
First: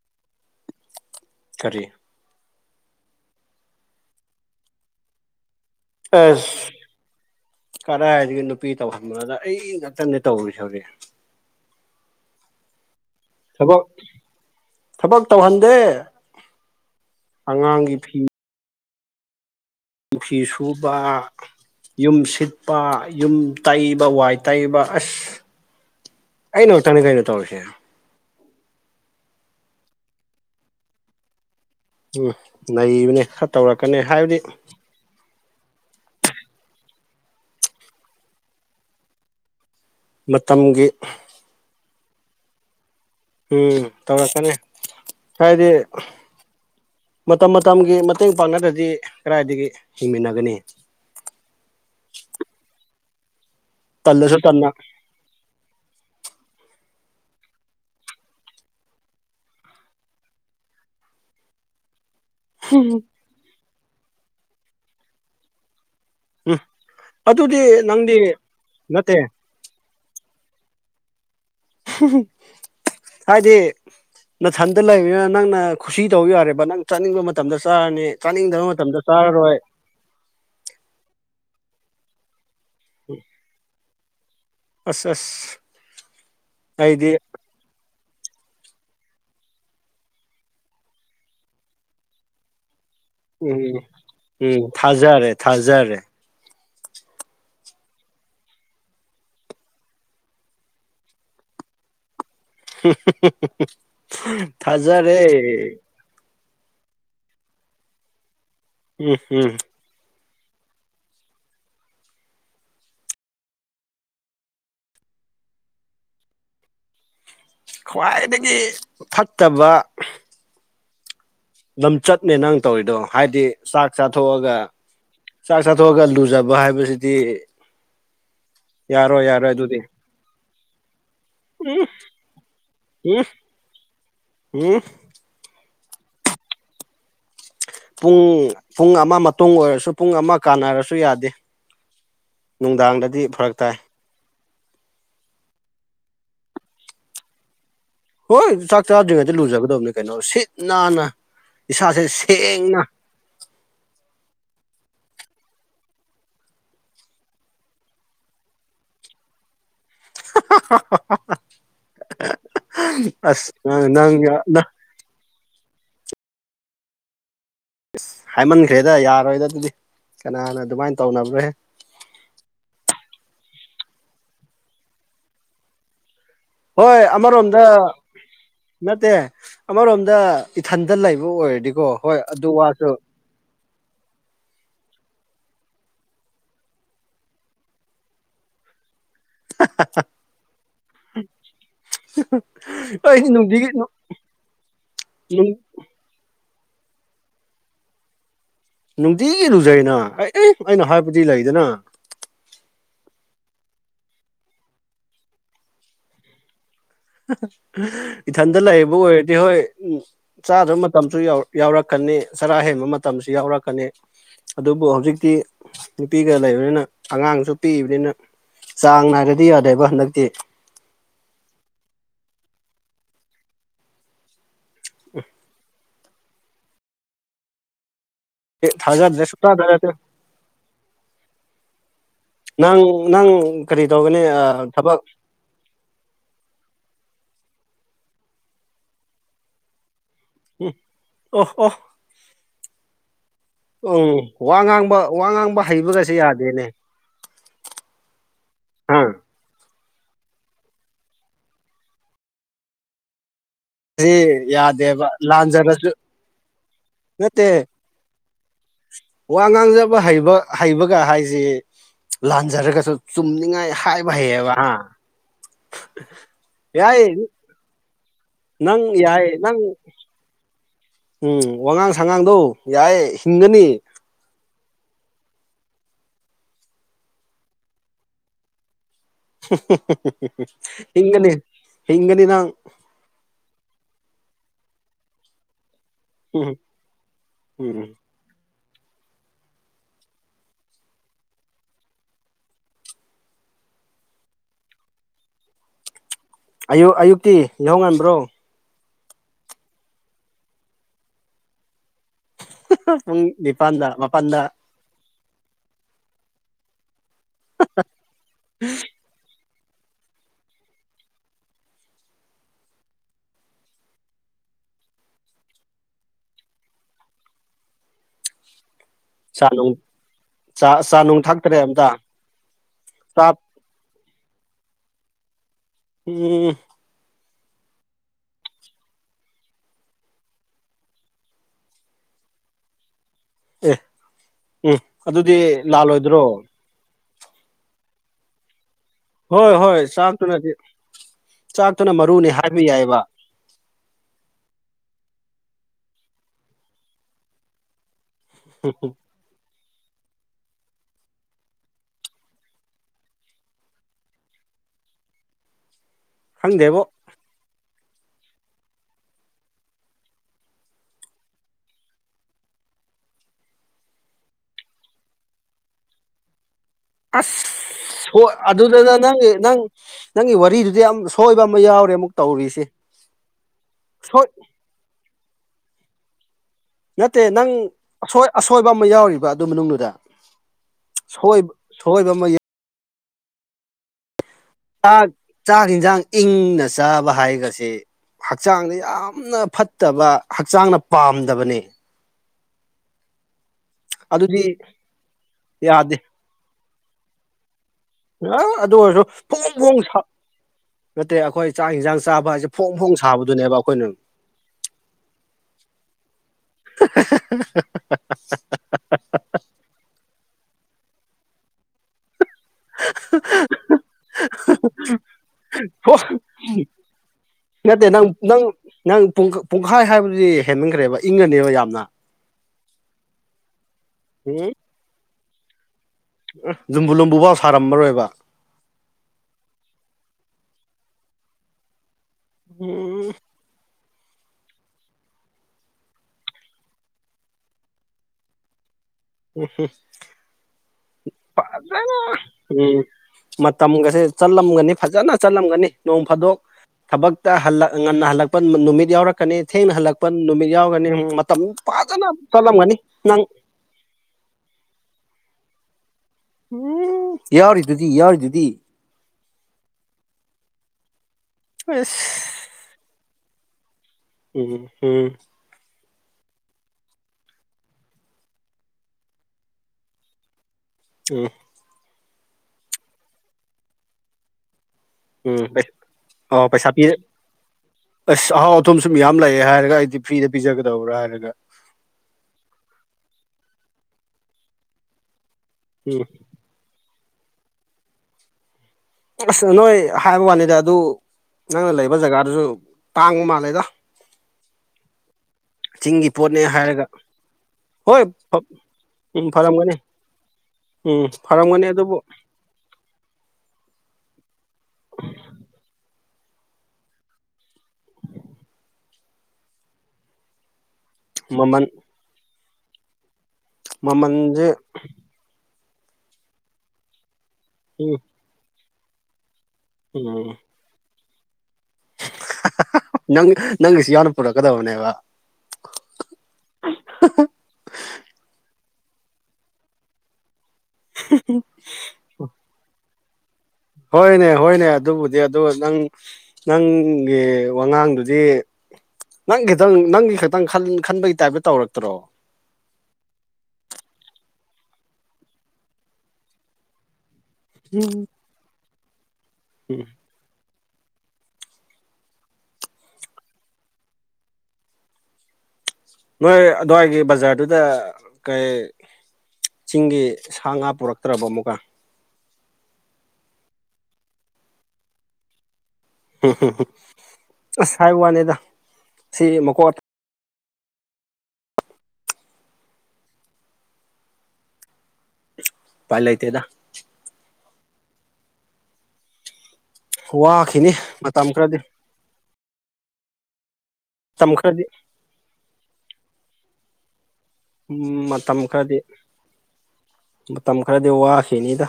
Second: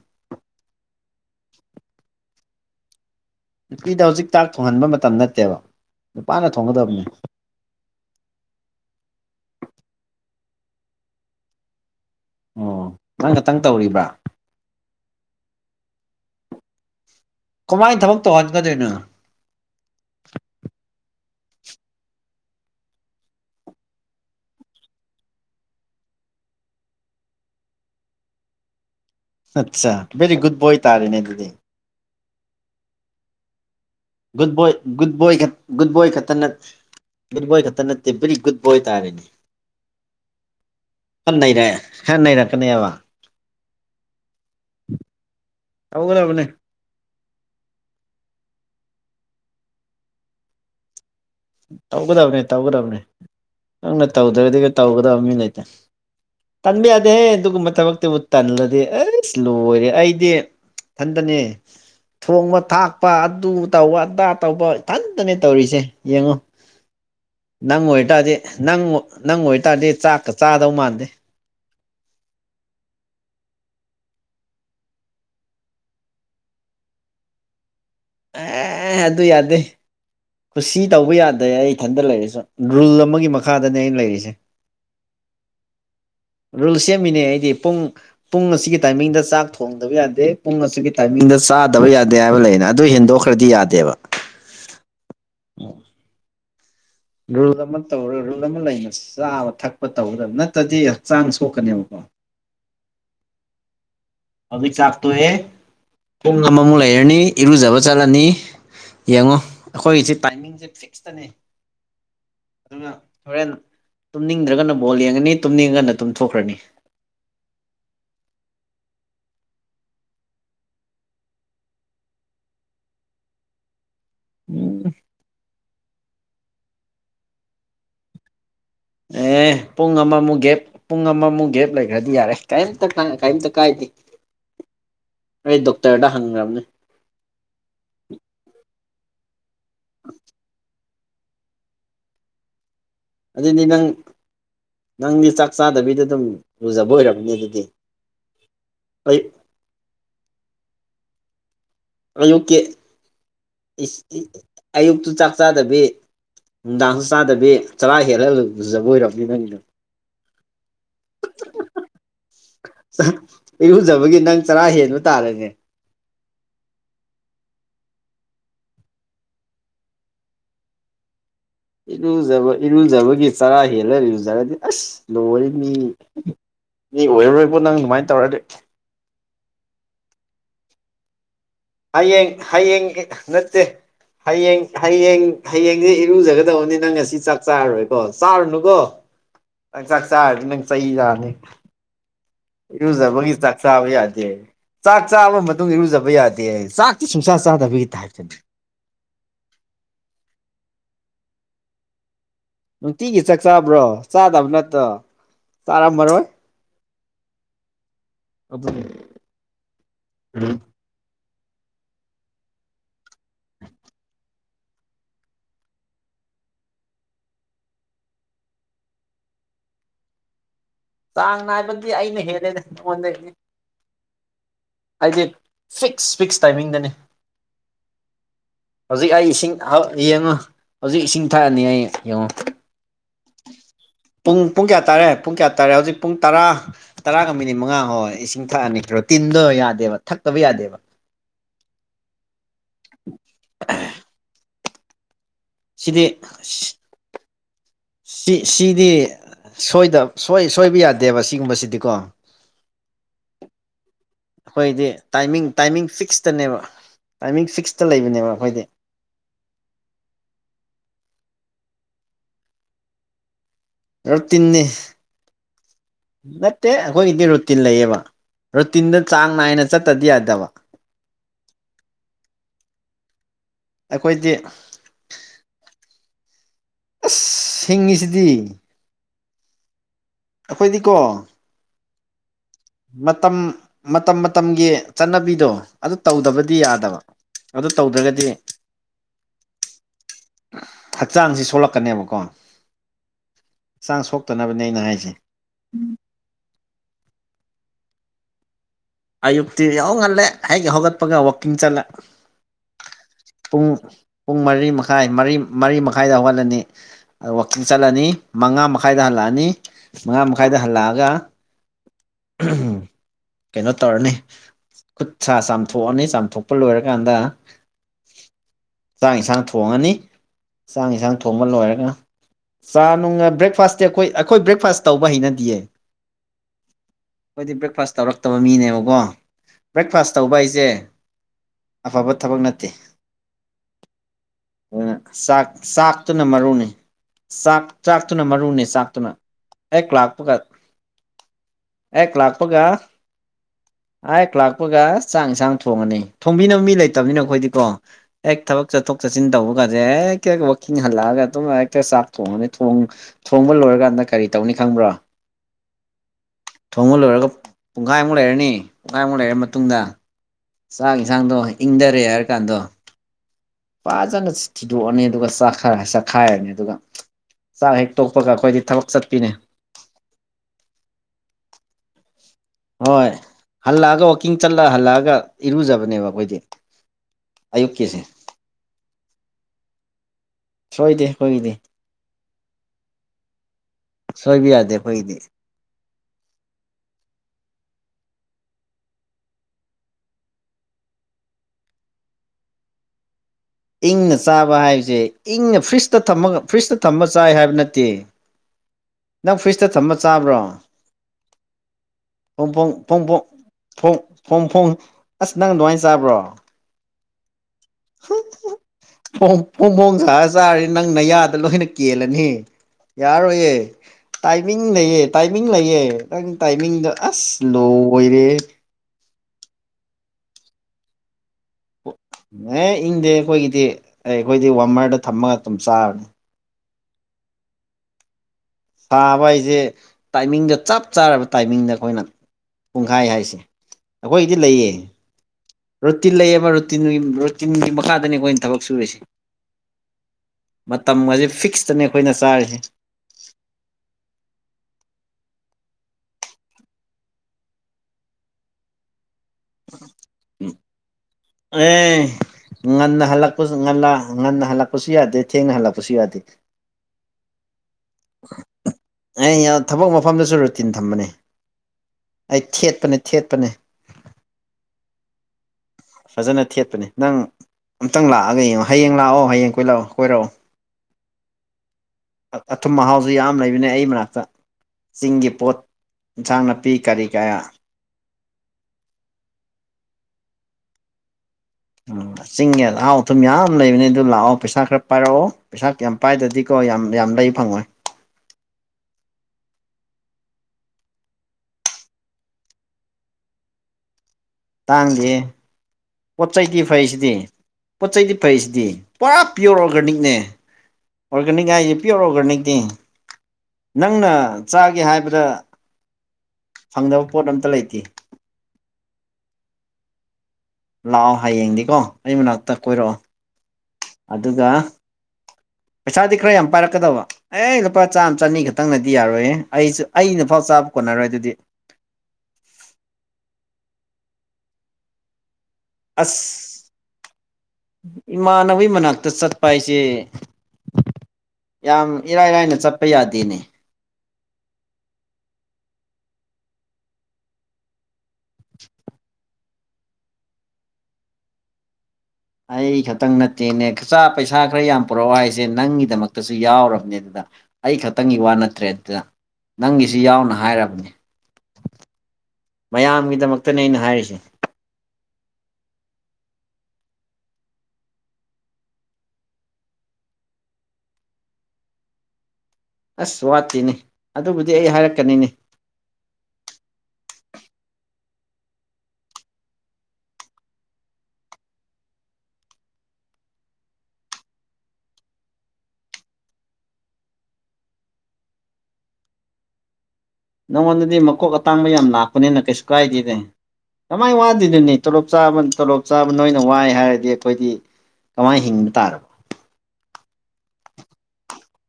ꯀꯔꯤ ꯅꯨꯄꯤꯗ ꯍꯧꯖꯤꯛ ꯇꯥꯛ ꯊꯣꯡꯍꯟꯕ ꯃꯇꯝ ꯅꯠꯇꯦꯕ ꯅꯨꯄꯥꯅ ꯑꯁ ꯊꯣꯡꯒꯗꯕꯅꯤ ꯀꯔꫭꯏꯗꯒꯤ ꯅꯨꯄꯤ ꯇꯧꯍꯟꯕꯅꫭꯗ ꯑꯩ ꯉꯥꯛꯇꯅꯦ ꯇꯧꯔꯤ [unintelligible] ꯑꫭ ꯊꯕꯛ ꯊꯕꯛ ꯇꯧꯍꯟꯗꯦ ꯑꯉꯥꯡꯒꯤ ꯀꯃꯥꯏꯅ ꯊꯕꯛ ꯇꯧꯍꯟꯒꯗꯣꯏꯅꯣ ꯏꯐꯤ ꯁꯨꯕ ꯌꯨꯝ ꯁꯤꯠꯄ ꯌꯨꯝ ꯇꯩꯕ ꯋꯥꯏ ꯇꯩꯕ ꯑꯁ ꯑꯩꯅ ꯉꯛꯇꯅꯤ ꯀꯩꯅꫭ ꯍꯧꯔꯤꯁꯦ ꯑꯆꯥ ꯕꯦꯔꯤ ꯒꯨꯗ ꯕꫭꯏ ꯇꯥꯔꯦꯅꯦ ꯑꯗꯨꯗꯤ ꯎꯝ ꯂꯩꯕꯅꯦ ꯈꯔ ꯇꯧꯔꯛ ꯨꯒꯨꯗ ꯕꫭꯏ ꯒꯨꯗ ꯕꫭꯏꯒ ꯒꯨꯠ ꯕꯣꯏ ꯈꯠꯇ ꯅꯠ ꯒꯨꯠ ꯕꯣꯏ ꯈꯠꯇ ꯅꯠꯇꯦ ꯕꯔꯤ ꯒꯨꯠ ꯕꫭꯏ ꯇꯥꯔꯦꯅꯤ ꯃꯇꯝꯒꯤ ꯈꯔ ꯅꯩꯔꯛꯅꯤꯕ ꯎꯝ ꯇꯧꯔꯀꯅꯤ ꯍꯥꯏꯗꯤ ꯇꯧꯒꯗꯕꯅꯦ ꯃꯇꯝ ꯃꯇꯝꯒꯤ ꯃꯇꯦꯡ ꯄꯥꯡꯅꯗ꯭ꯔꯗꯤ ꯀꯗꯥꯏꯗꯒꯤ ꯍꯤꯡꯃꯤꯟꯅꯒꯅꯤ ꯇꯧꯒꯗꯕꯅꯦ ꯇꯧꯒꯗꯕꯅꯤ ꯅꯪꯅ ꯇꯜꯂꯁꯨ ꯇꯟꯅ ꯇꯧꯗꯒꯗꯤ ꯇꯧꯒꯗꯕ ꯃꯤ ꯂꯩꯇꯦ ꯇꯟꯕ ꯌꯥꯗꯦꯍꯦ ꯑꯗꯨꯒꯨꯝꯕ ꯊꯕꯛꯇꯤꯕꯨ ꯇꯜꯂꯗꯤ ꯑꯁ ꯂꯣꯏꯔꯦ ꯑꯩꯗꯤ ꯊꯟꯗꯅꯦ ꯊꯣꯡꯕ ꯊꯥꯛꯄ ꯑꯗꯨ ꯇꯧꯕ ꯑꯗꯥ ꯇꯧꯕ ꯏꯊꯟꯇꯅꯦ ꯇꯧꯔꯤꯁꯦ ꯌꯦꯡꯉꯣ ꯎꯝ ꯑꯗꯨꯗꯤ ꯅꯪ ꯅꯪꯗꯤ ꯑꯣꯏꯇꯥꯗꯤ ꯅꯪ ꯅꯠꯇꯦ ꯅꯪ ꯑꯣꯏꯇꯥꯗꯤ ꯆꯥꯛꯀ ꯆꯥꯗꯧ ꯃꯥꯟꯗꯦ ꯍꯥꯏꯗꯤ ꯅꯊꯟꯗ ꯂꯩꯕꯅꯤꯅ ꯅꯪꯅ ꯈꯨꯁꯤ ꯇꯧ ꯌꯥꯔꯦꯕ ꯅꯪ ꯆꯠꯅꯤꯡꯕ ꯃꯇꯝꯗ ꯆꯥꯔꯅꯤ ꯆꯥꯅꯤꯡꯗꯕ ꯃꯇꯝꯗ ꯆꯥꯔꯔꯣꯏ ꯀꯨꯁꯤ ꯇꯧꯕ ꯌꯥꯗꯦ ꯑꯩ ꯏꯊꯟꯇ ꯂꯩꯔꯁꯨ ꯔꯨꯜ ꯑꯃꯒꯤ ꯃꯈꯥꯗꯅꯦ ꯑꯩꯅ ꯂꯩꯔꯤꯁꯦ ꯑꯁ ꯑꯁ ꯔꯨꯜ ꯁꯦꯝꯃꯤꯅꯦ ꯑꯩꯗꯤ ꯄꯨꯡ ꯄꯨꯡ ꯑꯁꯤꯒꯤ ꯇꯥꯏꯃꯤꯡꯗ ꯆꯥꯛ ꯊꯣꯡꯗꯕ ꯌꯥꯗꯦ ꯄꯨꯡ ꯑꯁꯤꯒꯤ ꯇꯥꯏꯃꯤꯡꯗ ꯆꯥꯗꯕ ꯌꯥꯗꯦ ꯍꯥꯏꯕ ꯂꯩꯅ ꯑꯗꯨ ꯍꯦꯟꯗꯣꯛꯈ꯭ꯔꯗꯤ ꯎꯝ ꯌꯥꯗꯦꯕ ꯎꯝ ꯊꯥꯖꯥꯔꯦ ꯊꯥꯖꯥꯔꯦ ꯔꯨꯜ ꯑꯃ ꯇꯧꯔ ꯔꯨꯜ ꯑꯃ ꯂꯩꯅ ꯆꯥꯕ ꯊꯛꯄ ꯇꯧꯗꯕ ꯅꯠꯇ꯭ꯔꯗꯤ ꯍꯛꯆꯥꯡ ꯁꯣꯛꯀꯅꯦꯕꯀꯣ [unintelligible] ꯍꯧꯖꯤꯛ ꯆꯥꯛ ꯊꯖꯥꯔꯦ ꯇꯣꯛꯑꯦ ꯄꯨꯡ ꯑꯃꯃꯨꯛ ꯂꯩꯔꯅꯤ ꯏꯔꯨꯖꯕ ꯆꯠꯂꯅꯤ ꯎꯝ ꯌꯦꯡꯉꯣ ꯎꯝ ꯑꯩꯈꯣꯏꯒꯤꯆꯤꯠ ꯇꯥꯏꯃꯤꯡꯁꯦ ꯐꯤꯛꯁꯇꯅꯦ ꯑꯗꯨꯅ ꯍꯣꯔꯦꯟ ꯇꯨꯝꯅꯤꯡꯗ꯭ꯔꯒꯅ ꯕꯣꯜ ꯌꯦꯡꯉꯅꯤ ꯇꯨꯝꯅꯤꯡꯉꯒꯅ ꯇꯨꯝꯊꯣꯛꯈ꯭ꯔꯅꯤ ꯈ꯭ꯋꯥꯏꯗꯒꯤ ꯐꯠꯇꯕ ꯂꯝꯆꯠꯅꯦ ꯅꯪ ꯇꯧꯔꯤꯗꯣ ꯍꯥꯏꯗꯤ ꯆꯥꯛ ꯆꯥꯊꯣꯛꯑꯒ ꯎꯝ ꯆꯥꯛ ꯆꯥꯊꯣꯛꯑꯒ ꯂꯨꯖꯕ ꯍꯥꯏꯕꯁꯤꯗꯤ ꯌꯥꯔꯣꯏ ꯑꯦ ꯌꯥꯔꯣꯏ ꯑꯗꯨꯗꯤ ꯄꯨꯡ ꯑꯃꯃꯨꯛ ꯒꯦꯞ ꯄꯨꯡ ꯑꯃꯃꯨꯛ ꯒꯦꯞ ꯂꯩꯈ꯭ꯔꯗꯤ ꯌꯥꯔꯦ ꯀꯩꯝꯇ ꯀ ꯎꯝ ꯀꯩꯝꯇ ꯀꯥꯏꯗꯦ ꯎꯝ ꯑꯩ ꯗꯣꯛ ꯇꫪꯗ ꯍꯪꯈ꯭ꯔꯕꯅꯤ ꯄꯨꯡ ꯄꯨꯡ ꯨꯇꯨ ꯌꯥꯗꯦ ꯅꯨꯡꯗꯥꯡꯗꯗꯤ ꯐꯔꯛ ꯑꯗꯨꯗꯤ ꯇꯥꯏ ꯅꯪ ꯅꯪꯗꯤ ꯆꯥꯛ ꯆꯥꯗꯕꯤꯗ ꯑꯗꯨꯝ ꯂꯨꯖꯕ ꯑꯣꯏꯔꯕꯅꯦ ꯑꯗꯨꯗꯤ ꯍꯣꯏ ꯆꯥꯛ ꯆꯥꯗ꯭ꯔꯤꯉꯩꯗ ꯂꯨꯖꯒꯗꯕꯅꯤ ꯀꯩꯅꯣ ꯁꯤꯠ ꯅꯥꯟꯅ ꯏꯁꯥꯁꯦ ꯑꯌꯨꯛꯀꯤ ꯁꯦꯡꯅ ꯑꯌꯨꯛꯇꯨ ꯆꯥꯛ ꯆꯥꯗꯕꯤ ꯅꯨꯡꯗꯥꯡꯁꯨ ꯆꯥꯗꯕꯤ ꯆꯔꯥ ꯍꯦꯜꯂꯒ ꯎꯖꯕ ꯑꯣꯏꯔꯕꯅꯤ ꯅꯪꯒꯤꯅ [inaudible] ꯑꯁ ꯑ ꯅꯪ ꯏꯔꯨꯖꯕꯒꯤ ꯆꯔꯥ ꯍꯦꯟꯕ ꯇꯥꯔꯦꯅꯦ ꯑꯁ ꯍꯥꯏꯃꯟꯈ꯭ꯔꯦꯗ ꯌꯥꯔꯣꯏꯗ ꯑꯗꯨꯗꯤ ꯀꯅꯥꯅ ꯑꯗꯨꯃꯥꯏꯅ ꯇꯧꯅꯕ꯭ꯔꯍꯦ ꯏꯔꯨꯖꯕ ꯏꯔꯨꯖꯕꯒꯤ ꯆꯔꯥ ꯍꯦꯜꯂ ꯏꯔꯨꯖꯔꯗꯤ ꯑꯁ ꯂꯣꯏꯔꯤ ꯃꯤ ꯍꯣꯏ ꯃꯤ ꯑꯣꯏꯔꯔꯣꯏꯕꯣ ꯑꯃꯔꯣꯝꯗ ꯅꯪ ꯑꯗꯨꯃꯥꯏꯅ ꯇꯧꯔꯗꯤ ꯅꯠꯇꯦ ꯑꯃꯔꯣꯝꯗ ꯏꯊꯟꯗ ꯂꯩꯕ ꯑꯣꯏꯔꯦ ꯍꯌꯦꯌꯦꯡ ꯍꯌꯦꯌꯦꯡꯡ ꯅꯠꯇꯦ ꯍꯌꯦꯡ ꯍꯌꯦꯡ ꯍꯌꯦꯡꯁ ꯏꯔꯨꯖꯒꯗꯧꯕꯅꯤ ꯅꯪ ꯉꯁꯤ ꯆꯥꯛ ꯆꯥꯔꯔꯣꯏꯀꯣ ꯆꯥꯔꯨꯅꯨꯀꯣ ꯅꯪ ꯆꯥꯛ ꯆꯥꯔꯗꯤ ꯅꯪ ꯆꯍꯤꯔꯥꯅꯤ ꯑꯩꯗꯤ ꯏꯔꯨꯖꯕꯒꯤ ꯆꯥꯛ ꯅꯨꯡꯇꯤꯒꯤ ꯆꯥꯕ ꯌꯥꯗꯦ ꯆꯥꯛ ꯆꯥꯕ ꯃꯇꯨꯡꯗ ꯏꯔꯨꯖꯕ ꯌꯥꯗꯦ ꯑ ꯆꯥꯛꯇꯤ ꯁꯨꯡꯁꯥ ꯆꯥꯗꯕꯒꯤꯇ ꯍꯥꯏꯕꯁꯤꯅꯤ ꯅꯨꯡꯇꯤꯒꯤ ꯂꯨꯖꯩꯅ ꯑꯦ ꯑꯦ ꯑꯩꯅ ꯍꯥꯏꯕꯨꯗꯤ ꯂꯩꯗꯅ ꯅꯨꯡꯇꯤꯒꯤ ꯆꯥꯛ ꯆꯥꯕ꯭ꯔꯣ ꯆꯥꯗꯕ ꯅꯠꯇ ꯆꯔ ꯃꯔꯔꯣꯏ ꯏꯊꯟꯗ ꯂꯩꯕ ꯑꯣꯏꯔꯗꯤ ꯍꯣꯏ ꯎ ꯆꯥꯗꯕ ꯃꯇꯝꯁꯨ ꯌꯥꯎꯔꯛ ꯌꯥꯎꯔꯛꯀꯅꯤ ꯆꯔꯥ ꯍꯦꯟꯕ ꯃꯇꯝꯁꯤ ꯌꯥꯎꯔꯛꯀꯅꯤ ꯑꯗꯨꯕꯨ ꯍꯧꯖꯤꯛꯇꯤ ꯅꯨꯄꯤꯒ ꯂꯩꯕꯅꯤꯅ ꯑꯉꯥꯡꯁꯨ ꯄꯤꯕꯅꯤꯅ ꯆꯥꯡ ꯅꯥꯏꯔꯗꯤ ꯌꯥꯗꯦꯕ ꯍꯟꯗꯛꯇꯤ ꯆꯥꯡ ꯅꯥꯏꯕꯗꯤ ꯑꯩꯅ ꯍꯦꯜꯂꯦ ꯑꯩꯉꯣꯟꯗꯒꯤꯅꯤ ꯑꯩꯗꯤ ꯐꯤꯛꯁ ꯐꯤꯛꯁ ꯇꯥꯏꯃꯤꯡꯗꯅꯤ ꯑꯦ ꯍꯧꯖꯤꯛ ꯊꯥꯖꯗ꯭ꯔꯦ ꯑꯩ ꯁꯨꯛꯊꯥ ꯏꯁꯤꯡ ꯊꯥꯖꯗ꯭ꯔꯦ ꯌꯦꯡꯉꯣ ꯍꯧꯖꯤꯛ ꯏꯁꯤꯡ ꯊꯛꯑꯅꯤ ꯑꯩ ꯌꯦꯡꯉꯨ ꯅꯪ ꯅꯪ ꯀꯔꯤ ꯇꯧꯒꯅꯤ ꯄꯨꯡ ꯀꯌꯥ ꯊꯕꯛ ꯇꯥꯔꯦ ꯄꯨꯡ ꯀꯌꯥ ꯇꯥꯔꯦ ꯍꯧꯖꯤꯛ ꯄꯨꯡ ꯇꯔꯥ ꯇꯔꯥꯒ ꯃꯤꯅꯤꯠ ꯃꯉꯥ ꯍꯣ ꯏꯁꯤꯡ ꯊꯛꯑꯅꯤ ꯔꯣ ꯇꯤꯟꯗꯣ ꯌꯥꯗꯦꯕ ꯊꯛꯇꯕ ꯎ ꯌꯥꯗꯦꯕ ꯑ ꯑ ꯑꯣ ꯋꯥ ꯉꯥꯡꯕ ꯋꯥ ꯉꯥꯡꯕ ꯁꯤꯗꯤ ꯍꯩꯕꯒꯁꯨ ꯌꯥꯗꯦꯅꯦ ꯁꯤ ꯁꯤꯗꯤ ꯑꯥ ꯁꯣꯏꯗ ꯁꯣꯏ ꯁꯣꯏꯕ ꯌꯥꯗꯦꯕ ꯁꯤꯒꯨꯝꯕꯁꯤꯗꯤꯀꯣ ꯁꯤ ꯑꯩꯈꯣꯏꯗꯤ ꯌꯥꯗꯦꯕ ꯇꯥꯏꯃꯤꯡ ꯇꯥꯏꯃꯤꯡ ꯂꯥꯟꯖꯔꯁꯨ ꯐꯤꯛꯁꯇꯅꯦꯕ ꯇꯥꯏꯃꯤꯡ ꯅꯠꯇꯦ ꯐꯤꯛꯁꯇ ꯂꯩꯕꯅꯦꯕ ꯑꯩꯈꯣꯏꯗꯤ ꯋꯥ ꯉꯥꯡꯖꯕ ꯍꯩꯕ ꯍꯩꯕꯒ ꯍꯥꯏꯁꯤ ꯂꯥꯟꯖꯔꯒꯁꯨ ꯆꯨꯝꯅꯤꯡꯉꯥꯏ ꯍꯥꯏꯏꯕ ꯔꯨꯇꯤꯟꯅꯤ ꯅꯠꯇꯦ ꯌꯥꯏ ꯑꯩꯈꯣꯏꯒꯤꯗꯤ ꯔꯨꯇꯤꯟ ꯂꯩꯌꯦꯕ ꯅꯪ ꯔꯨꯇꯤꯟꯗ ꯌꯥꯏꯦ ꯆꯥꯡ ꯅꯪ ꯅꯥꯏꯅ ꯆꯠꯇꯗꯤ ꯌꯥꯗꯕ ꯎꯝ ꯋꯥꯉꯥꯡ ꯁꯥꯉꯥꯡꯗꯧ ꯌꯥꯏꯦ ꯍꯤꯡꯒꯅꯤ ꯑꯩꯈꯣꯏꯗꯤ ꯑꯁ ꯍꯁꯤꯡꯉꯤꯁꯤꯗꯤ ꯍꯒꯅꯤ ꯍꯒꯅꯤꯅ ꯃꯇꯝ ꯃꯇꯝ ꯃꯇꯝꯒꯤ ꯆꯠꯅꯕꯤꯗꯣ ꯑꯗꯨ ꯎꯝ ꯇꯧꯗꯕꯗꯤ ꯌꯥꯗꯕ ꯑꯗꯨ ꯎꯝ ꯎꯝ ꯇꯧꯗ꯭ꯔꯒꯗꯤ [unintelligible] ꯍꯛꯆꯥꯡꯁꯤ ꯁꯣꯛꯂꯛꯀꯅꯦꯕꯀꯣ ꯍꯛꯆꯥꯡ ꯁꯣꯛꯇꯅꯕꯅꯦ ꯑꯩꯅ ꯍꯥꯏꯁ ꯑꯌꯨꯛ ꯑꯌꯨꯛꯇꯤ ꯌꯥꯍꯧ ꯉꯝꯕ꯭ꯔꯣ ꯑꯌꯛꯇ ꯇ ꯌꯉꯂꯦ ꯍꯦꯒ ꯍꯣꯠꯄꯒ ꯋꯥꯀꯤꯡ ꯆꯂ ꯄꯨꯡ ꯅꯤꯄꯥꯟꯗ ꯄꯨꯡ ꯃꯥꯄꯜꯗ ꯃꯔꯤ ꯃꯈꯥꯏ ꯃꯔꯤ ꯃꯔꯤ ꯃꯈꯥꯏꯗ ꯍꯧꯍꯜꯂꯅꯤ ꯋꯥꯋꯥꯛꯀꯤꯡ ꯆꯠꯂꯅꯤ ꯃꯉꯥ ꯃꯈꯥꯏꯗ ꯍꯜꯂꯛꯑꯅꯤ ꯃꯉꯥ ꯃꯈꯥꯏꯗ ꯍꯜꯂꯛꯑꯒ ꯀꯩꯅꯣ ꯇꯧꯔꯅꯤ ꯈꯨꯠ ꯁꯥ ꯆꯥꯝꯊꯣꯛꯑꯅꯤ ꯆꯥꯝꯊꯣꯛꯄ ꯂꯣꯏꯔꯀꯥꯟꯗ [inaudible] ꯆꯥꯡ ꯌꯦꯟꯁꯥꯡ ꯆꯥ ꯅꯨꯡ ꯊꯣꯡꯉꯅꯤ ꯆꯥ ꯆꯥꯡ ꯆꯥ ꯌꯦꯟꯁꯥꯡ ꯅꯨꯡ ꯊꯣꯡꯕ ꯊꯛꯇ꯭ꯔꯦ ꯑꯝꯇ ꯂꯣꯏꯔꯒ ꯆꯥ ꯅꯨꯡꯉ ꯆꯥꯛ ꯕ꯭ꯔꯦꯛꯐꯥꯁꯇꯤ ꯑꯩꯈꯣꯏ ꯑꯩꯈꯣꯏ ꯕ꯭ꯔꯦꯛꯐꯥꯁ ꯇꯧꯕ ꯍꯩꯅꯗꯌꯦ ꯎꯝ ꯑꯩꯣꯏꯗꯤ ꯕ꯭ꯔꯦꯛꯐꯥꯁ ꯇꯧꯔꯛꯇꯕ ꯃꯤꯅꯦꯕꯀꯣ ꯕ꯭ꯔꯦꯛꯐꯥꯁ ꯇꯧꯕ ꯍꯥꯏꯁꯦ ꯑꯐꯕ ꯊꯕꯛ ꯅꯠꯇꯦ ꯑꯦ ꯎꯝ ꯑꯗꯨ ꯑꯗꯨꯗꯤ ꯆꯥꯛ ꯂꯥꯜꯂꯣꯏꯗ꯭ꯔꯣ ꯆꯥꯛꯇꯨꯅ ꯃꯔꯨꯅꯤ ꯆꯥꯛ ꯆꯥꯛꯇꯨꯅ ꯃꯔꯨꯅꯦ ꯆꯥꯛ ꯅ ꯍꯣꯏ ꯍꯣꯏ ꯑꯦꯛ ꯂꯥꯛꯄꯒ ꯆꯥꯛꯇꯨꯅꯗꯤ ꯆꯥꯛꯇꯨꯅ ꯑꯦꯛ ꯃꯔꯨꯅꯤ ꯍꯥꯏꯕ ꯂꯥꯛꯄꯒ ꯌꯥꯏꯕ ꯑ ꯂꯥꯛꯄꯒ ꯆꯥꯛ ꯏꯟꯁꯥꯡ ꯊꯣꯡꯉꯅꯤ ꯊꯣꯡꯕꯤꯅꯕ ꯃꯤ ꯂꯩꯇꯕꯅꯤꯅ ꯑꯩꯈꯣꯏꯗꯤꯀꯣ ꯍꯦꯛ ꯊꯕꯛ ꯆꯠꯊꯣꯛ ꯆꯠꯁꯤꯟ ꯇꯧꯕ ꯦ ꯍꯦꯛ ꯍꯦꯛ ꯋꯥꯛꯀꯤꯡ ꯍꯜꯂꯛꯑꯒ ꯑꯗꯨꯝ ꯍꯦꯛꯇ ꯆꯥꯛ ꯊꯣꯡꯉꯅꯤ ꯊꯣꯡꯕ ꯂꯣꯏꯔꯀꯥꯟꯗ ꯀꯔꯤ ꯇꯧꯅꯤ ꯁꯪꯕ꯭ꯔꯥ [inaudible] ꯈꯪꯗꯦꯕꯣ ꯊꯣꯡꯉ ꯂꯣꯏꯔꯒ ꯄꯨꯡꯈꯥꯏꯃꯨꯛ ꯂꯩꯔꯅꯤ ꯄꯨꯡꯈꯥꯏꯃꯨꯛ ꯂꯩꯔ ꯃꯇꯨꯡꯗ ꯆꯥꯛ ꯌꯦꯟꯁꯥꯡꯗꯣ ꯏꯪꯊꯔꯦ ꯍꯥꯏꯔ ꯀꯥꯟꯗꯣ ꯐꯖꯅ ꯊꯤꯗꯣꯛꯑꯅꯤ ꯑꯗꯨꯒ ꯆꯥꯛꯈꯔ ꯆꯥꯛꯈꯥꯏꯔꯅꯤ ꯑꯗꯨꯒ ꯑꯁ ꯆꯥꯛ ꯍꯦꯛ ꯍ ꯇꯣꯛꯄꯒ ꯑꯩꯈꯣꯏꯗꯤ ꯊꯕꯛ ꯑꯗꯨꯗꯨꯅ ꯅꯪ ꯆꯠꯄꯤꯅꯦ ꯅꯪ ꯅꯪꯒꯤ ꯋꯥꯔꯤꯗꯨꯗꯤ ꯌꯥꯝ ꯁꯣꯏꯕ ꯑꯃ ꯌꯥꯎꯔꯦ ꯑꯃꯨꯛ ꯇꯧꯔꯤꯁꯦ ꯍꯣꯏ ꯍꯜꯂꯛꯑꯒ ꯁꯣꯏ ꯋꯥꯛꯀꯤꯡ ꯆꯠꯂ ꯍꯜꯂꯛꯑꯒ ꯏꯔꯨꯖꯕꯅꯦꯕ ꯑꯩꯈꯣꯏꯗꯤ ꯅꯠꯇꯦ ꯅꯪ ꯑꯌꯨꯛꯀꯤꯁꯦ ꯑꯁꯣꯏꯕ ꯑꯃ ꯌꯥꯎꯔꯤꯕ ꯑꯗꯨ ꯃꯅꯨꯡꯗꯨꯗ ꯁꯣꯏꯗꯦ ꯁꯣꯏ ꯑꯩꯈꯣꯏꯒꯤꯗꯤ ꯁꯣꯏꯕꯃꯩ ꯁꯣꯏꯕ ꯌꯥꯗꯦ ꯆꯥꯛ ꯑꯩꯈꯣꯏꯒꯤꯗꯤ ꯆꯥꯛ ꯌꯦꯟꯁꯥꯡ ꯏꯪꯅ ꯆꯥꯕ ꯍꯥꯏꯒꯁꯦ ꯍꯛꯆꯥꯡꯗ ꯌꯥꯝꯅ ꯐꯠꯇꯕ ꯍꯛꯆꯥꯡꯅ ꯄꯥꯝꯗꯕꯅꯤ ꯏꯪꯅ ꯑꯗꯨꯗꯤ ꯆꯥꯕ ꯍꯥꯏꯕꯁꯦ ꯏꯪꯅ ꯌꯥꯗꯦ ꯐ꯭ꯔꯤꯖꯇ ꯊꯝꯃꯒ ꯐ꯭ꯔꯤꯖꯇ ꯊꯝꯕ ꯆꯥꯏ ꯍꯥꯏꯕ ꯅꯠꯇꯦ ꯅꯠꯇꯦ ꯑ ꯑꯗꯨ ꯑꯣꯏꯔꯁꯨ ꯅꯪ ꯐꯣꯡ ꯐ꯭ꯔꯤꯖꯇ ꯐꯣꯡ ꯊꯝꯕ ꯁꯥ ꯆꯥꯕ꯭ꯔꯣ ꯅꯠꯇꯦ ꯑꯩꯈꯣꯏ ꯆꯥꯛ ꯌꯦꯟꯁꯥꯡ ꯆꯥꯕ ꯐ ꯍꯥꯏꯁꯦ ꯐ ꯐꯣꯡ ꯐꯣꯡ ꯐꯨꯡ ꯐ ꯁꯥꯕꯗꯨꯅꯦꯕ ꯑꯩꯈꯣꯏꯅ ꯐ ꯐꯣꯡ ꯐꯣꯡ ꯑꯁ ꯅꯪ ꯅꯅꯨꯡꯉꯥꯏ ꯆꯥꯕ꯭ꯔꯣ [inaudible] ꯄꯣꯡ ꯐꯣꯡ ꯈꯔ ꯆꯥꯔꯦ ꯅꯪ ꯅꯌꯥꯗ ꯂꯣꯏꯅ ꯀꯦꯜꯂꯅꯤ ꯌꯥꯔꯣꯏꯌꯦꯦ ꯇꯥꯏꯃꯤꯡ ꯂꯩꯌꯦ ꯇꯥꯏꯃꯤꯡ ꯂꯩꯑ ꯅꯪ ꯇꯥꯏꯃꯤꯡꯗꯣ ꯑꯁ ꯅꯠꯇꯦ ꯅꯪ ꯂꯣꯏꯔꯦ ꯅꯪ ꯅꯪ ꯄꯨꯡꯈꯥꯏ ꯍꯥꯏꯕꯗꯨꯗꯤ ꯍꯦꯟꯃꯈ꯭ꯔꯦꯕ ꯏꯪꯉꯅꯦꯕ ꯌꯥꯝꯅ ꯑꯦ ꯏꯪꯗꯦ ꯑꯩꯈꯣꯏꯒꯤꯗꯤ ꯑꯩꯈꯣꯏꯗꯤ ꯋꯥꯔꯃꯔꯗ ꯊꯝꯃꯒ ꯑꯗꯨꯝ ꯆꯥꯕꯅꯤꯅꯦ ꯎ ꯌꯖꯨꯝꯕꯨ ꯂꯨꯝꯕꯨꯐꯥꯎ ꯁꯥꯔꯝꯃꯔꯣꯏꯕ ꯁꯥꯕ ꯍꯥꯏꯁꯦ ꯇꯥꯏꯃꯤꯡꯗꯣ ꯆꯞ ꯆꯥꯔꯕ ꯇꯥꯏꯃꯤꯡꯗ ꯑꯩꯈꯣꯏꯅ ꯄꯨꯡꯈꯥꯏ ꯎꯝ ꯍꯥꯏꯁꯦ ꯑꯩꯈꯣꯏꯒꯤꯗꯤ ꯂꯩꯌꯦ ꯔꯣꯇꯤꯟ ꯂꯩꯌꯦꯕ ꯔꯣꯇꯤꯟ ꯔꯣꯇꯤꯟꯒꯤ ꯃꯈꯥꯗꯅꯤ ꯑꯩꯈꯣꯏꯅ ꯊꯕꯛ ꯁꯨꯔꯤꯁꯦ ꯎ ꯐꯤꯛꯁꯇꯅꯦ ꯑꯩꯈꯣꯏꯅ ꯆꯥꯔꯤꯁꯦ ꯎꯝ ꯃꯇꯝꯒꯁꯦ ꯆꯠꯂꯝꯒꯅꯤ ꯐꯖꯅ ꯆꯠꯂꯝꯒꯅꯤ ꯅꯣꯡ ꯐꯥꯗꯣꯛ ꯊꯕꯛꯇ ꯉꯟꯅ ꯍꯜꯂꯛꯄ ꯅꯨꯃꯤꯠ ꯌꯥꯎꯔꯛ ꯅꯤ ꯊꯦꯡꯅ ꯍꯜꯂꯛꯄ ꯅꯨꯃꯤꯠ ꯌꯥꯎꯒꯅꯤ ꯃꯇꯝ ꯐꯖꯅ ꯑꯦ ꯆꯠꯂꯝꯒꯅꯤ ꯉꯟꯅ ꯅꯪ ꯍꯜꯂꯛꯄꯁꯨ ꯉꯟꯅ ꯉꯟꯅ ꯍꯜꯂꯛꯄꯁꯨ ꯌꯥꯗꯦ ꯊꯦꯡꯅ ꯍꯜꯂꯛꯄꯁꯨ ꯌꯥꯗꯦ ꯎꯝ ꯌꯥꯔꯔꯤꯗꯨꯗꯤ ꯌꯥꯔ ꯑꯗꯨꯗꯤ ꯑꯩ ꯊꯕꯛ ꯃꯐꯝꯗꯁꯨ ꯔꯨꯇꯤꯟ ꯊꯝꯕꯅꯦ ꯑꯩ ꯑꯁ ꯊꯦꯠꯄꯅꯦ ꯊꯦꯠꯄꯅꯦ ꯎ ꯎꯝ ꯐꯖꯅ ꯊꯦꯠꯄꯅꯦ ꯅꯪ ꯑꯨꯛꯇꯪ ꯂꯥꯛꯑꯒ ꯌꯦꯡꯉꯣ ꯍꯌꯦꯡ ꯂꯥꯛꯑꯣ ꯍꯌꯦꯡ ꯀꯣꯏ ꯂꯥꯛꯑꯣ ꯀꯣꯏꯔꯛꯑꯣ ꯎꯝ ꯑꯊꯨꯝ ꯃꯍꯥꯎꯁꯨ ꯌꯥꯝ ꯂꯩꯕꯅꯦ ꯑꯩ ꯃꯅꯥꯛꯇ ꯆꯤꯡꯒꯤ ꯎꯝ ꯄꯣꯠ ꯏꯟꯁꯥꯡ ꯑꯧ ꯅꯥꯄꯤ ꯄꯩꯁꯥ ꯄꯤꯔ ꯀꯔꯤ ꯀꯌꯥ ꯑꯁ ꯑꯍꯥꯎ ꯑꯊꯨꯝꯝꯁꯨ ꯌꯥꯝꯌꯥꯝ ꯂꯩꯥꯛꯑꯦ ꯍꯥꯏꯔꯒ ꯑꯩꯗꯤ ꯐ꯭ꯔꯤꯗ ꯄꯤꯖꯒꯗꯕ꯭ꯔꯥ ꯍꯥꯏꯔꯒ ꯎꯝ ꯆꯤꯡ ꯑꯍꯥꯎ ꯑꯊꯨꯝ ꯃꯌꯥꯝ ꯂꯩꯕꯅꯦ ꯑꯗꯨ ꯂꯥꯛꯑꯣ ꯄꯩꯁꯥ ꯈꯔ ꯄꯥꯏꯔꯛꯑꯣ ꯄꯩꯁꯥ ꯀꯌꯥꯝ ꯎꯝ ꯄꯥꯏꯗꯗꯤꯀꯣ ꯌꯥꯝ ꯌꯥꯝ ꯂꯩ ꯐꯪꯉꯣꯏ ꯑꯁ ꯅꯣꯏ ꯍꯥꯏꯕ ꯋꯥꯅꯤꯗ ꯑꯗꯨ ꯅꯪꯅ ꯂꯩꯕ ꯖꯒꯥꯗꯨꯁꯨ ꯇꯥꯡꯕ ꯃꯥꯜꯂꯦꯗ ꯇꯥꯡꯗꯦ ꯆꯤꯡꯒꯤ ꯄꯣꯠ ꯄꯣꯠꯅꯦ ꯆꯩꯗꯤ ꯍꯥꯏꯔꯒ ꯐꯩꯁꯤꯗꯤ ꯄꯣꯠ ꯍꯣꯏ ꯆꯩꯗꯤ ꯐꯩꯁꯤꯗꯤ ꯄꯨꯔꯥ ꯎꯝ ꯄꯤꯌꯣꯔ ꯐꯔꯝꯒꯅꯤ ꯑꯣꯔꯒꯥꯅꯤꯛꯅꯦ ꯎꯝ ꯑꯣꯔꯒꯥꯅꯤꯛ ꯐꯔꯝꯒꯅꯤ ꯍꯥꯏꯁꯦ ꯑꯗꯨꯕꯨ ꯄꯤꯌꯣꯔ ꯑꯣꯔꯒꯥꯅꯤꯛꯅꯤ ꯅꯪꯅ ꯆꯥꯒꯦ ꯍꯥꯏꯕꯗ ꯐꯪꯗꯕ ꯄꯣꯠ ꯑꯝꯇ ꯂꯩꯇꯦ ꯂꯥꯛꯑꯣ ꯃꯃꯜ ꯍꯌꯦꯡꯗꯤꯀꯣ ꯑꯩ ꯃꯅꯥꯛꯇ ꯀꯣꯏꯔꯛꯑꯣ ꯑꯗꯨꯒ ꯃꯟꯖ ꯄꯩꯁꯥꯗꯤ ꯈꯔ ꯌꯥꯝ ꯄꯥꯏꯔꯛꯀꯗꯕ ꯑꯦ ꯂꯨꯄꯥ ꯎꯝ ꯆꯥꯝꯃ ꯆꯅꯤ ꯈꯛꯇꯪꯅꯗꯤ ꯌꯥꯔꯣꯏꯌꯦ ꯑꯩꯁꯨ ꯎꯝ ꯑꯩꯅꯐꯥꯎ ꯆꯥꯕ ꯀꯣꯟꯅꯔꯣꯏ ꯑꯗꯨꯗꯤ ꯅꯪ ꯅꯪꯒꯤꯁꯨ ꯌꯥꯅ ꯄꯨꯔꯛꯀꯗꯕꯅꯦꯕ ꯑꯁ ꯏꯃꯥꯟꯅꯕꯤ ꯃꯅꯥꯛꯇ ꯆꯠꯄ ꯍꯥꯏꯁꯦ ꯌꯥꯝ ꯏꯔꯥꯏ ꯂꯥꯏꯅ ꯆꯠꯄ ꯌꯥꯗꯦꯅꯦ ꯍꯣꯏꯅꯦ ꯍꯣꯏꯅꯦ ꯑꯗꯨꯕꯨꯗꯤ ꯑꯗꯨ ꯅꯪ ꯅꯪꯒꯤ ꯋꯥꯉꯥꯡꯗꯨꯗꯤ ꯅꯪ ꯈꯤꯇꯪ ꯅꯪꯒꯤ ꯈꯤꯇꯪ ꯈꯟꯕꯒꯤ ꯇꯥꯏꯞꯇ ꯇꯧꯔꯛꯇ꯭ꯔꯣ ꯑꯩ ꯈꯛꯇꯪ ꯅꯠꯇꯦꯅꯦ ꯈꯆꯥ ꯄꯩꯁꯥ ꯈꯔ ꯌꯥꯝ ꯄꯨꯔꯛꯑꯣ ꯍꯥꯏꯁꯦ ꯅꯪꯒꯤꯗꯃꯛꯇꯁꯨ ꯌꯥꯎꯔꯕꯅꯦ ꯑꯗꯨꯗ ꯑꯩ ꯈꯛꯇꯪꯒꯤ ꯋꯥ ꯅꯠꯇ꯭ꯔꯦ ꯑꯗꯨꯗ ꯅꯪꯒꯤꯁꯤ ꯌꯥꯎꯅ ꯍꯥꯏꯔꯕꯅꯤ [inaudible] ꯃꯌꯥꯝꯒꯤꯗꯃꯛꯇꯅꯦ ꯑꯩꯅ ꯍꯥꯏꯔꯤꯁꯦ ꯅꯣꯏ ꯑꯗꯨꯋꯥꯏꯒꯤ ꯕꯖꯥꯔꯗꯨꯗ ꯀꯩ ꯆꯤꯡꯒꯤ ꯁꯥ ꯉꯥ ꯄꯨꯔꯛꯇ꯭ꯔꯕ ꯑꯃꯨꯛꯀ ꯑꯁ ꯋꯥꯠꯇꯦꯅꯦ ꯑꯗꯨꯕꯨꯗꯤ ꯑꯩ ꯍꯥꯏꯔꯛꯀꯅꯤꯅꯦ ꯑꯁ ꯍꯥꯏꯕ ꯋꯥꯅꯦꯗ ꯁꯤ ꯃꯀꯣꯛ ꯄꯥꯏꯂ ꯏꯇꯦꯗꯥ ꯋꯥꯈꯤꯅꯤ ꯅꯪꯉꯣꯟꯗꯗꯤ ꯃꯇꯝ ꯃꯀꯣꯛ ꯈꯔꯗꯤ ꯑꯇꯥꯡꯕ ꯌꯥꯝ ꯂꯥꯛꯄꯅꯤꯅ ꯀꯩꯁꯨ ꯀꯥꯏꯗꯦꯅꯦ ꯀꯃꯥꯏꯅ ꯃꯇꯝ ꯈꯔꯗꯤ ꯋꯥꯗꯣꯏꯗꯨꯅꯤ ꯇꯣꯂꯣꯞ ꯆꯥꯕ ꯇꯣꯂꯣꯞ ꯆꯥꯕ ꯅꯣꯏꯅ ꯋꯥꯏ ꯍꯥꯏꯔꯗꯤ ꯑꯩꯈꯣꯏꯗꯤ ꯎꯝ ꯃꯇꯝ ꯀꯃꯥꯏꯅ ꯍꯤꯡꯕ ꯈꯔꯗꯤ ꯇꯥꯔꯕ ꯃꯇꯝ ꯈꯔꯗꯤ ꯋꯥꯈꯤꯅꯤꯗ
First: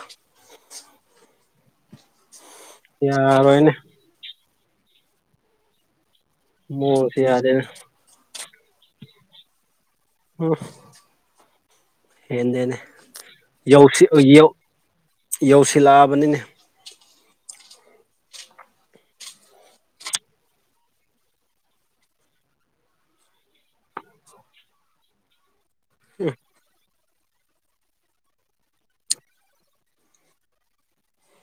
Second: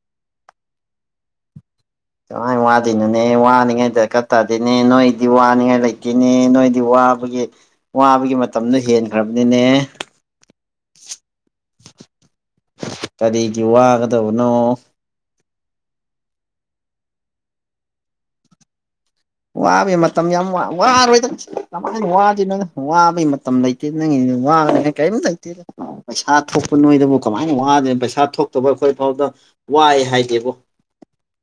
ꯀꯥꯏ ꯋꯥꯗꯅꯨꯅꯦ ꯌꯥꯔꯣꯏꯅꯦ ꯋꯥꯅꯤꯉꯥꯏꯗ ꯀꯇꯥꯗꯤꯅꯦ ꯅꯣꯏꯗꯤ ꯋꯥꯅꯤꯡꯉꯥꯏ ꯂꯩꯇꯦ ꯒꯤꯅꯦ ꯅꯣꯏꯗꯤ ꯃꯑꯣꯡꯁꯦ ꯋꯥꯕꯒꯤ ꯌꯥꯗꯦꯅꯦ ꯋꯥꯕꯒꯤ ꯃꯇꯝꯗꯨ ꯍꯦꯟꯈ꯭ꯔꯕꯅꯤꯅꯦ ꯎꯝ ꯍꯅꯦ ꯀꯔꯤꯒꯤ ꯌꯥꯎꯁꯤ ꯏꯎ ꯋꯥꯒꯗꯕꯅꯣ ꯌꯧꯁꯤꯜꯂꯛꯑꯕꯅꯤꯅꯦ ꯋꯥꯕꯒꯤ ꯃꯇꯝ ꯌꯥꯝ ꯋꯥꯔꯣꯏꯗ ꯀꯃꯥꯏꯅ ꯋꯥꯗꯣꯏꯅꯪ ꯋꯥꯕꯩ ꯃꯇꯝ ꯂꯩꯇꯦ ꯅꯪꯒꯤ ꯋꯥꯉꯦ ꯀꯔꯤꯝꯇ ꯂꯩꯇꯦꯗ ꯄꯩꯁꯥ ꯊꯣꯛꯄ ꯅꯣꯏꯗꯕꯨ ꯀꯃꯥꯏꯅ ꯋꯥꯗꯦ ꯄꯩꯁꯥ ꯊꯣꯛꯇꯕ ꯑꯩꯈꯣꯏ ꯐꯥꯎꯗ ꯋꯥꯏꯑꯦ ꯍꯥꯏꯗꯦꯕ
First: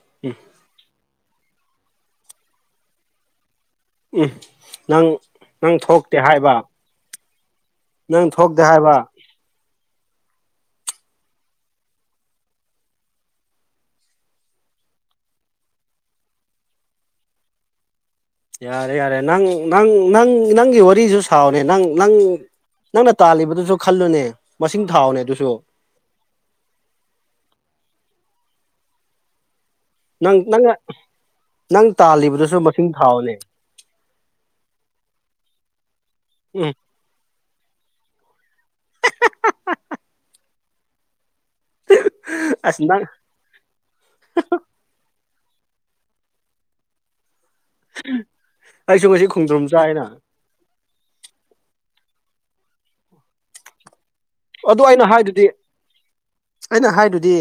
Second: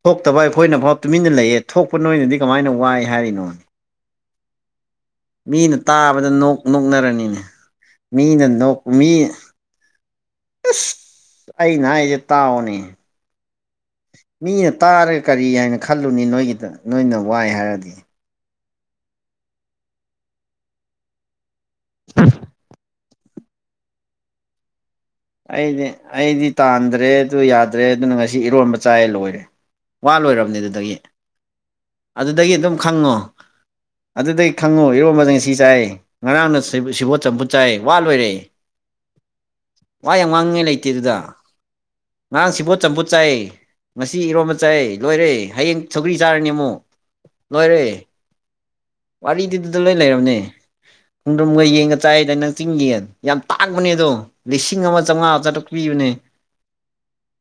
ꯊꯣꯛꯇꯕ ꯑꯩꯈꯣꯏꯅꯐꯥꯎ ꯇꯨꯃꯤꯟꯅ ꯂꯩꯌꯦ ꯊꯣꯛꯄ ꯅꯣꯏꯅꯗꯤ ꯀꯃꯥꯏꯅ ꯋꯥꯏ ꯍꯥꯏꯔꯤꯅꯣꯅꯦ ꯅꯪ ꯃꯤꯅ ꯅꯪ ꯊꯣꯛꯇꯦ ꯇꯥꯕꯗ ꯅꯣꯛ ꯍꯥꯏꯕ ꯅꯣꯛꯅꯔꯅꯤꯅꯦ ꯅꯪ ꯃꯤꯅ ꯊꯣꯛꯇꯦ ꯅꯣ ꯍꯥꯏꯕ ꯃꯤ ꯑꯩ ꯅ ꯍꯥꯏꯁꯦ ꯇꯥꯛꯑꯣꯅꯦ ꯃꯤꯅ ꯇꯥꯔꯒ ꯀꯔꯤ ꯍꯥꯏꯅ ꯈꯜꯂꯨꯅꯤ ꯅꯣꯏꯒꯤꯗ ꯅꯣꯏꯅ ꯋꯥꯏ ꯍꯥꯏꯔꯗꯤ ꯌꯥꯔꯦ ꯌꯥꯔꯦ ꯅꯪ ꯅꯪ ꯅꯪ ꯅꯪꯒꯤ ꯋꯥꯔꯤꯁꯨ ꯁꯥꯎꯅꯦ ꯅꯪ ꯅꯪ ꯅꯪꯅ ꯇꯥꯜꯂꯤꯕꯗꯨꯁꯨ ꯈꯜꯂꯨꯅꯦ ꯃꯁꯤꯡ ꯊꯥꯎꯅꯦ ꯑꯗꯨꯁꯨ ꯑꯩꯗꯤ ꯑꯩꯗꯤ ꯇꯥꯟꯗ꯭ꯔꯦ ꯑꯗꯨ ꯌꯥꯗ꯭ꯔꯦ ꯑꯗꯨꯅ ꯉꯁꯤ ꯏꯔꯣꯟꯕ ꯆꯥꯏꯑ ꯂꯣꯏꯔꯦ ꯋꯥ ꯅꯪ ꯂꯣꯏꯔꯕꯅꯦ ꯅꯪꯅ ꯑꯗꯨꯗꯒꯤ ꯅꯪ ꯑꯗꯨꯗꯒꯤ ꯇꯥꯜꯂꯤꯕꯗꯨꯁꯨ ꯑꯗꯨꯝ ꯃꯁꯤꯡ ꯈꯪꯉꯣ ꯊꯥꯎꯅꯦ ꯑꯗꯨꯗꯩ ꯈꯪꯉꯨ ꯏꯔꯣꯝꯕꯗ ꯁꯤ ꯆꯥꯏ ꯉꯔꯥꯡꯅ ꯎꯝ ꯁꯤꯕꯣꯠ ꯆꯝꯐꯨꯠ ꯆꯥꯏ ꯋꯥꯠꯂꯣꯏꯔꯦ [unintelligible] ꯋꯥ ꯌꯥꯝ ꯋꯥꯂꯤꯉꯥꯏ ꯂꯩꯇꯦ ꯑꯗꯨꯗ ꯉꯥꯡ ꯁꯤꯕꯣ ꯑꯁ ꯅꯪ ꯆꯝꯐꯨꯠ ꯆꯥꯏ ꯉꯁꯤ ꯏꯔꯣꯝꯕꯆꯥꯏ ꯂꯣꯏꯔꯦ ꯍꯌꯦꯡ ꯁꯧꯒ꯭ꯔꯤ ꯆꯥꯔꯅꯦ ꯑꯃꯨꯛ ꯂꯣꯏꯔꯦ ꯑꯩꯁꯨ ꯉꯁꯤ ꯈꯣꯡꯗ꯭ꯔꯨꯝ ꯋꯥꯔꯤꯗꯨꯗ ꯂꯣꯏ ꯆꯥꯏꯅ ꯂꯩꯔꯕꯅꯦ ꯈꯣꯡꯗ꯭ꯔꯝꯒ ꯌꯦꯡꯒ ꯆꯥꯏꯗ ꯅꯪ ꯆꯤꯡꯒꯤ ꯌꯥꯝ ꯇꯥꯛꯕꯅꯦ ꯑꯗꯣ ꯂꯤꯁꯤꯡ ꯑꯗꯣ ꯑꯃ ꯑꯩꯅ ꯆꯥꯝꯃꯉꯥ ꯍꯥꯏꯗꯨꯗꯤ ꯆꯥꯇ꯭ꯔꯨꯛ ꯄꯤꯕꯅꯦ ꯑꯩꯅ ꯍꯥꯏꯗꯨꯗꯤ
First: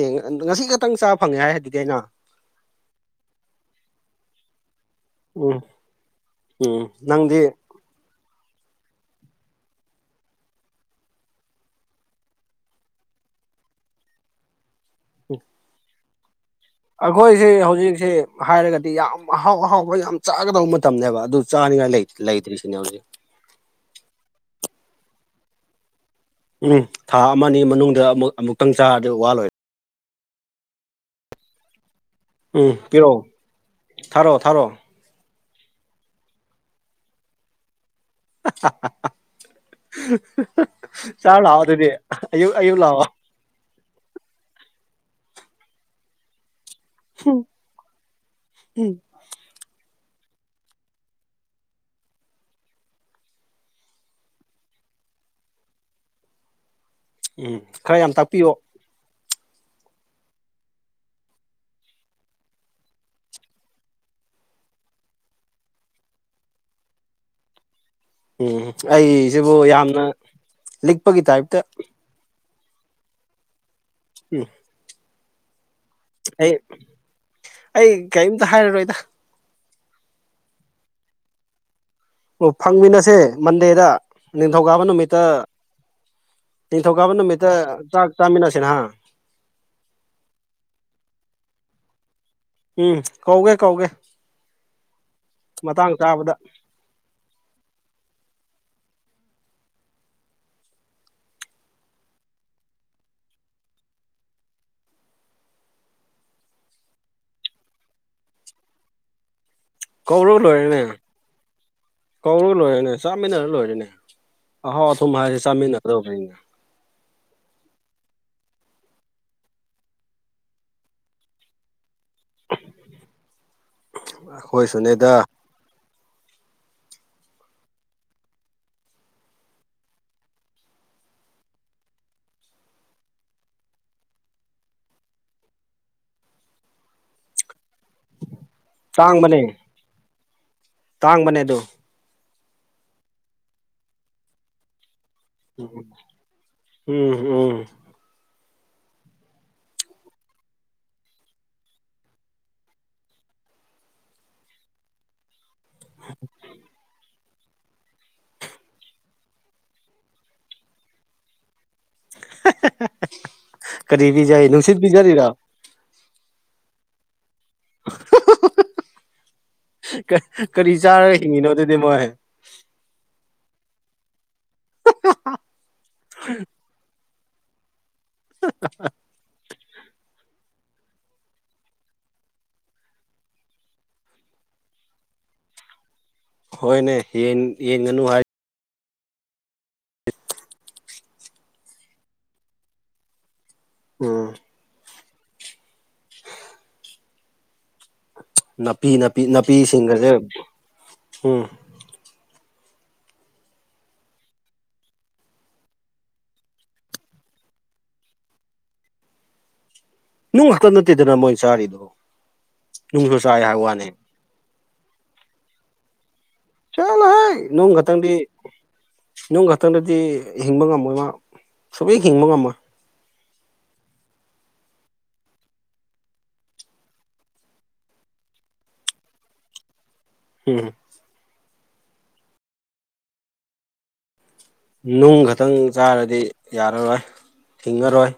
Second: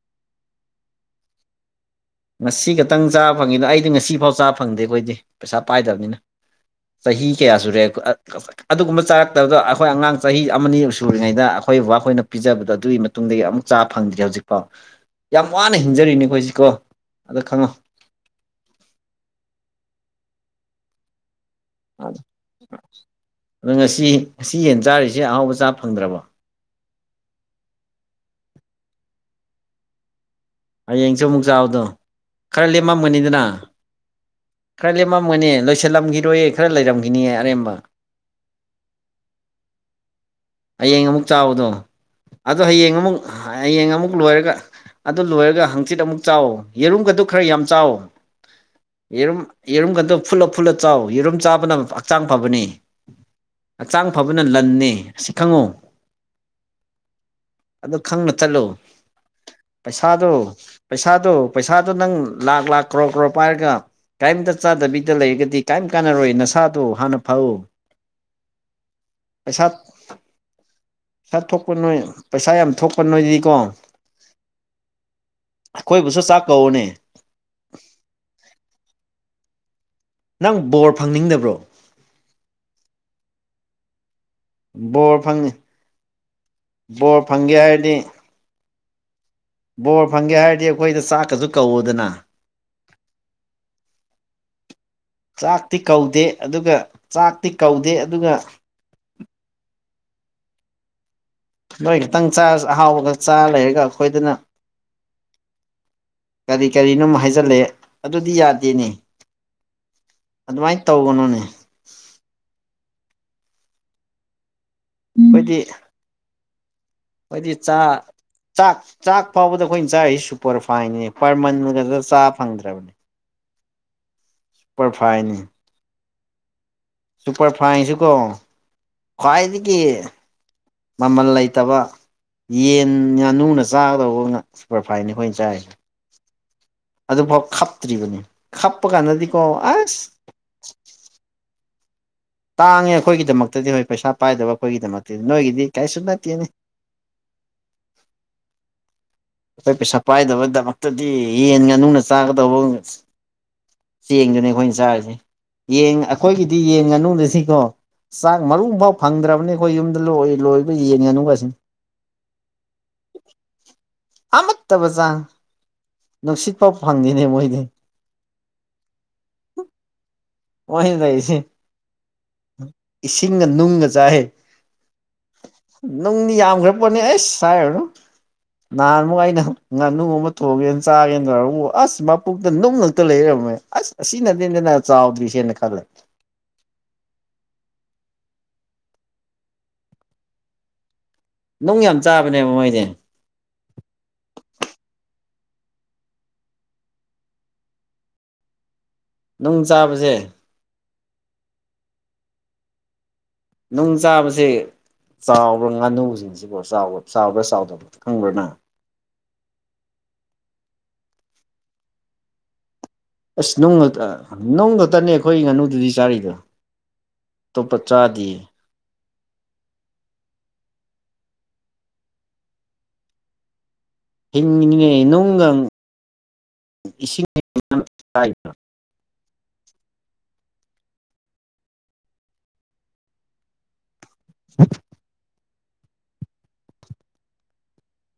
ꯉꯁꯤ ꯈꯛꯇꯪ ꯆꯥꯕ ꯐꯪꯉꯦ ꯍꯥꯏꯗꯨꯗꯤ ꯑꯩꯅ ꯉꯁꯤ ꯈꯛꯇꯪ ꯆꯥꯕ ꯐꯪꯉꯤꯗ ꯑꯩꯗꯤ ꯉꯁꯤ ꯐꯥꯎ ꯆꯥꯕ ꯐꯪꯗꯦ ꯑꯩꯈꯣꯏꯗꯤ ꯄꯩꯁꯥ ꯎꯝ ꯄꯥꯏꯗꯕꯅꯤꯅ ꯎꯝ ꯁ ꯆꯍꯤꯍꯤ ꯅꯪꯗꯤ ꯀꯌꯥꯁꯨꯨꯔꯦ ꯑꯗꯨꯒꯨꯝꯕ ꯆꯥꯔꯛꯇꯕꯗꯣ ꯑꯩꯈꯣꯏ ꯑꯉꯥꯡ ꯆꯍꯤ ꯑꯃꯅꯤ ꯑꯅꯤꯛ ꯁꯨꯔꯤꯉꯩꯗ ꯑꯩꯈꯣꯏ ꯕꯕꯥ ꯑꯩꯈꯣꯏꯅ ꯄꯤꯖꯕꯗꯣ ꯑꯗꯨꯒꯤ ꯃꯇꯨꯡꯗꯒꯤ ꯑꯃꯨꯛ ꯆꯥ ꯐꯪꯗ꯭ꯔꯤ ꯍꯧꯖꯤꯛꯐꯥꯎ ꯌꯥꯝ ꯋꯥꯅ ꯍꯤꯡꯖꯔꯤꯅꯤꯈꯣꯏꯁꯤ ꯀꯣ ꯑꯩꯈꯣꯏꯁꯦ ꯍꯧꯖꯤꯛꯁꯤꯦ ꯍꯥꯏꯔꯒꯗꯤ ꯌꯥꯝ ꯑꯍꯥꯎ ꯑꯍꯥꯎꯕ ꯌꯥꯝ ꯆꯥꯒꯗꯧꯕ ꯃꯇꯝꯅꯦꯕ ꯑꯗꯨ ꯆꯥꯅꯤꯡꯉꯥꯏ ꯂꯩ ꯂꯩꯇ꯭ꯔꯤꯁꯤꯅꯦ ꯍꯧꯖꯤꯛ ꯑꯗꯣ ꯉꯁꯤ ꯉꯁꯤ ꯌꯦꯟ ꯆꯥꯔꯤꯁꯦ ꯑꯍꯥꯎꯕ ꯆꯥ ꯐꯪꯗ꯭ꯔꯕꯣ ꯎꯝ ꯊꯥ ꯑꯃꯒꯤ ꯃꯅꯨꯡꯗ ꯑꯃꯨꯛ ꯑꯃꯨꯛꯇꯪ ꯆꯥꯔꯗꯤ ꯋꯥꯂꯣꯏꯦ ꯍꯌꯦꯡꯁꯨ ꯑꯃꯨꯛ ꯆꯥꯎꯕꯗꯣ ꯈꯔ ꯎꯝ ꯄꯤꯔꯛꯑꯣ ꯂꯦꯝꯃꯝꯃꯅꯤꯗꯅ ꯊꯥꯔꯛꯑꯣ ꯊꯥꯔꯛꯑꯣ ꯈꯔ ꯂꯃꯝ ꯝꯒꯅꯦ ꯂꯣꯏꯁꯤꯜꯂꯝꯈꯤꯔꯣꯏ ꯈꯔ ꯂꯩꯔꯝꯈꯤꯅꯤꯑ ꯑꯔꯦꯝꯕ [inaudible] ꯍꯌꯦꯡ ꯑꯃꯨꯛ ꯆꯥꯔ ꯂꯥꯛꯑꯣ ꯆꯥꯎꯕꯗꯣ ꯑꯗꯨꯗꯤ ꯑꯌꯨꯛ ꯑꯗꯣ ꯑꯌꯨꯛ ꯍꯌꯦꯡ ꯂꯥꯛꯑꯣ ꯑꯃꯨꯛ ꯍꯌꯦꯡ ꯑꯃꯨꯛ ꯂꯣꯏꯔꯒ ꯑꯗꯨ ꯂꯣꯏꯔꯒ ꯍꯪꯆꯤꯠ ꯑꯃꯨꯛ ꯆꯥꯎ ꯌꯦꯔꯨꯝꯒꯗꯨ ꯈꯔ ꯌꯥꯝ ꯆꯥꯎꯋ ꯎꯝ ꯌꯦꯔꯨꯝ ꯌꯦꯔꯨꯝꯒꯗ ꯐꯨꯜꯂꯞ ꯐꯨꯜꯂ ꯆꯥꯎ ꯌꯦꯔꯨꯝ ꯆꯥꯕꯅ ꯍꯛꯆꯥꯡ ꯐꯕꯅꯤ ꯍꯛꯆꯥꯡ ꯐꯕꯅ ꯂꯟꯅꯦ ꯑꯁꯤ ꯈꯪꯉꯨ ꯎꯝ ꯑꯗꯨ ꯈꯔ ꯌꯥꯝ ꯈꯪꯅ ꯇꯥꯛꯄꯤꯌꯣ ꯆꯠꯂꯨ ꯄꯩꯁꯥꯗꯣ ꯄꯩꯁꯥꯗꯣ ꯄꯩꯁꯥꯗꯣ ꯅꯪ ꯂꯥꯛ ꯂꯥꯛꯈ ꯀ꯭ꯔꯣꯔ ꯀ꯭ꯔꯣꯔ ꯄꯥꯏꯔꯒ ꯀꯔꯤꯝꯇ ꯆꯥꯗꯕꯤꯗ ꯂꯩꯔꯒꯗꯤ ꯀꯔꯤꯝ ꯀꯥꯟꯅꯔꯣꯏ ꯅꯁꯥꯗꯣ ꯍꯥꯟꯅ ꯐꯥꯎꯎ ꯎꯝ ꯑꯩꯁꯤꯕꯨ ꯌꯥꯝꯅ ꯂꯤꯛꯄꯒꯤ ꯄꯩꯁꯥ ꯇꯥꯏꯞꯇ ꯊꯣꯛꯄ ꯅꯣꯏ ꯄꯩꯁꯥ ꯌꯥꯝ ꯊꯣꯛꯄ ꯅꯣꯏꯗꯤꯀꯣ ꯎꯝ ꯑꯩꯈꯣꯏꯕꯨꯁꯨ ꯆꯥꯛ ꯑꯩ ꯀꯧꯑꯣꯅꯦ ꯑꯩ ꯀꯔꯤꯝꯇ ꯍꯥꯏꯔꯔꯣꯏꯗ ꯅꯪ ꯕꯣꯔ ꯐꯪꯅꯤꯡꯗꯕ꯭ꯔꯣ ꯑꯣ ꯐꯪꯃꯤꯟꯅꯁꯦ ꯃꯟꯗꯦꯗ ꯅꯤꯡꯊꯧꯀꯥꯕ ꯕꯣꯔ ꯅꯨꯃꯤꯠꯇ ꯐꯪ ꯅꯤꯡꯊꯧꯀꯥꯕ ꯕꯣꯔ ꯅꯨꯃꯤꯠꯇ ꯐꯪꯒꯦ ꯍꯥꯏꯔꯗꯤ ꯆꯥꯛ ꯆꯥꯃꯤꯟꯅꯁꯤ ꯅꯍ [inaudible] ꯕꯣꯔ ꯐꯪꯒꯦ ꯍꯥꯏꯔꯗꯤ ꯑꯩꯈꯣꯏꯗ ꯆꯥꯛꯀꯁꯨ ꯀꯧꯎꯗꯅ ꯎꯝ ꯀꯧꯒꯦ ꯀꯧꯒꯦ ꯆꯥꯛꯇꯤ ꯃꯇꯥꯡ ꯀꯧꯗꯦ ꯆꯥꯕꯗ ꯑꯗꯨꯒ ꯆꯥꯛꯇꯤ ꯀꯧꯗꯦ ꯑꯗꯨꯒ ꯅꯣꯏ ꯈꯤꯛꯇꯪ ꯆ ꯑꯍꯥꯎꯕ ꯈꯛ ꯆꯥꯔ ꯂꯩꯔꯒ ꯑꯩꯈꯣꯏꯗꯅ ꯀꯔꯤ ꯀꯔꯤꯅꯣ ꯍꯥꯏꯖꯤꯜꯂꯦ ꯑꯗꯨꯗꯤ ꯌꯥꯗꯦꯅꯤ ꯀꯧꯔꯨ ꯂꯣꯏꯔꯦꯅꯦ ꯀꯧꯔꯨ ꯂꯣꯏꯔꯦꯅꯦ ꯆꯥꯃꯤꯟꯅꯔ ꯂꯣꯏꯔꯦꯅꯦ ꯑꯍꯥꯎ ꯑꯗꯨꯨꯝ ꯍꯥꯏꯁꯦ ꯑꯩꯈꯣꯏꯗꯤ ꯆꯥꯃꯤꯟꯅꯒꯗꯧꯕꯅꯦ ꯑꯩꯈꯣꯏꯗꯤ ꯆꯥ ꯆꯥꯛ ꯆꯥꯛ ꯐꯥꯎꯕꯗ ꯑꯩꯈꯣꯏꯅ ꯆꯥꯔꯤꯁꯤ ꯁꯨꯄꯔ ꯐꯥꯏꯟꯅꯤ ꯄꯔꯃꯟꯒ ꯆꯥ ꯐꯪꯗ꯭ꯔꯕꯅꯦ ꯁꯨꯄꯔ ꯑꯩꯈꯣꯏꯁꯨꯅꯦꯗ ꯐꯥꯏꯟꯅꯤ ꯁꯨꯄꯔ ꯐꯥꯏꯟꯁꯨꯀꯣ ꯈ꯭ꯋꯥꯏꯗꯤ ꯀ ꯃꯃꯜ ꯂꯩꯇꯕ ꯌꯦꯟ ꯉꯥꯅꯨꯅ ꯆꯥꯒꯗꯧꯕ ꯉ ꯁꯨꯄꯔꯐꯥꯏꯟꯅꯤ ꯑꯩꯈꯣꯏꯅ ꯆꯥꯏ ꯑꯗꯨꯐꯥꯎ ꯈꯞꯇ꯭ꯔꯤꯕꯅꯤ ꯈꯞꯄ ꯀꯥꯟꯗꯗꯤꯀꯣ ꯑꯁ ꯇꯥꯡ ꯃꯅꯦ ꯑꯗꯨ ꯇꯥꯡꯉꯦ ꯑꯩꯈꯣꯏꯒꯤꯗꯃꯛꯇꯗꯤ ꯍꯣꯏ ꯄꯩꯁꯥ ꯄꯥꯏꯗꯕ ꯑꯩꯈꯣꯏꯒꯤꯗꯃꯛꯇ ꯅꯣꯏꯒꯤꯗꯤ ꯀꯥꯏꯁꯨ ꯅꯇꯅꯦ ꯎꯝ ꯎꯝ ꯑꯩꯈꯣꯏ ꯄꯩꯁꯥ ꯄꯥꯏꯗꯕꯩꯗꯃꯛꯇꯗꯤ ꯌꯦꯟ ꯉꯥꯅꯨꯅ ꯆꯥꯒꯗꯧꯕ ꯆꯦꯡꯗꯨꯅꯦ ꯑꯩꯈꯣꯏꯅ ꯆꯥꯔꯤꯁꯦ ꯌꯦ ꯑꯩꯈꯣꯏꯒꯤꯗꯤ ꯌꯦꯟ ꯉꯥꯅꯗ ꯁꯤ ꯑꯗꯣ ꯆꯥꯛ ꯃꯔꯨꯡ ꯐꯥꯎ ꯐꯪꯗ꯭ꯔꯕꯅꯤ ꯑꯩꯈꯣꯏ ꯌꯨꯝꯗ ꯂꯣꯏ ꯂꯣꯏꯕ ꯌꯦꯡꯉꯅꯨꯒꯁꯤꯅꯤ ꯀꯔꯤ ꯄꯤꯖꯩ ꯅꯨꯡꯁꯤꯠ ꯑꯃꯠꯇꯕ ꯆꯥꯡ ꯄꯤꯖꯔꯤꯔꯣ ꯅꯨꯡꯁꯤꯠ ꯐꯥꯎ ꯐꯪꯉꯤꯅꯦ ꯃꯣꯏ ꯀꯥꯏ ꯀꯔꯤ ꯃꯣꯏꯅ ꯆꯥꯔꯒ ꯂꯩꯔꯤꯁꯤ ꯍꯤꯡꯉꯤꯅꯣ ꯑꯗꯨꯗꯤ ꯃꯣꯏ ꯏꯁꯤꯡꯒ ꯅꯨꯡꯒ ꯆꯥꯏ ꯅꯨꯡꯗꯤ ꯌꯥꯝꯈ꯭ꯔ ꯄꯣꯠꯅꯤ ꯑꯩꯁ ꯁꯥꯏ ꯑꯣꯏꯣ ꯅꯍꯥꯟ ꯑꯃꯨꯛ ꯑꯩꯅ ꯉꯥꯨꯣꯡꯃ ꯀꯣꯒꯦꯅ ꯆꯥꯒꯦꯅ ꯇꯧꯔꯎ ꯑꯁ ꯃꯄꯨꯇ ꯅꯨꯡ ꯉꯛꯇ ꯂꯩꯔꯕꯃꯦ ꯑꯁ ꯑꯁꯤ ꯅꯠꯇꯦꯗꯅ ꯆꯥꯎꯗ꯭ꯔꯤ ꯟꯅꯥꯛꯂ ꯍꯣꯏꯅꯦ ꯌꯦꯡꯒꯅꯨ ꯍꯥꯏ ꯅꯨꯡ ꯌꯥꯝ ꯆꯥꯕꯅꯦꯕ ꯃꯣꯏꯅꯦ ꯎꯝ ꯅꯥꯄꯤ ꯅꯥꯄꯤ ꯅꯨꯡ ꯅꯥꯄꯤꯁꯤꯡꯒꯁꯦ ꯆꯥꯕꯁꯦ ꯎꯝ ꯅꯨꯡ ꯆꯥꯕꯁꯦ ꯆꯥꯎꯕ꯭ꯔꯥ ꯉꯥꯅꯨꯁꯤꯡꯁꯤꯕꯨ ꯆꯥꯎꯕ ꯆꯥꯎꯕ꯭ꯔꯥ ꯆꯥꯎꯗꯕ ꯈꯪꯕ꯭ꯔꯥꯅ ꯅꯨꯡ ꯉꯥꯛꯇ ꯅꯠꯇꯦꯗꯅ ꯃꯣꯏ ꯆꯥꯔꯤꯗꯨꯣ ꯑꯁ ꯅꯨꯡ ꯅꯨꯡ ꯈꯛꯇꯅꯦ ꯑꯩꯈꯣꯏ ꯉꯥꯅꯨꯗꯨꯗꯤ ꯆꯥꯔꯤꯗꯣ ꯆꯠꯂꯣꯍꯩ ꯇ ꯅꯨꯡ ꯈꯛꯇꯪꯗꯤ ꯄꯆꯥꯥꯗꯦ ꯅꯨꯡ ꯈꯛꯇꯪꯗꯗꯤ ꯍꯤꯡꯕ ꯉꯝꯃꯣꯏ ꯃꯥ ꯁꯕ ꯍꯤꯡꯕ ꯉꯝꯃꯣꯏ ꯍꯉ ꯅꯣꯡꯒꯪ ꯏꯁꯤꯡ ꯌꯥꯝ ꯆꯔꯥꯏꯅ ꯎꯝ ꯅꯨꯡ ꯈꯛꯇꯪ ꯆꯥꯔꯗꯤ ꯌꯥꯔꯔꯣꯏ ꯊꯤꯡꯉꯔꯣꯏ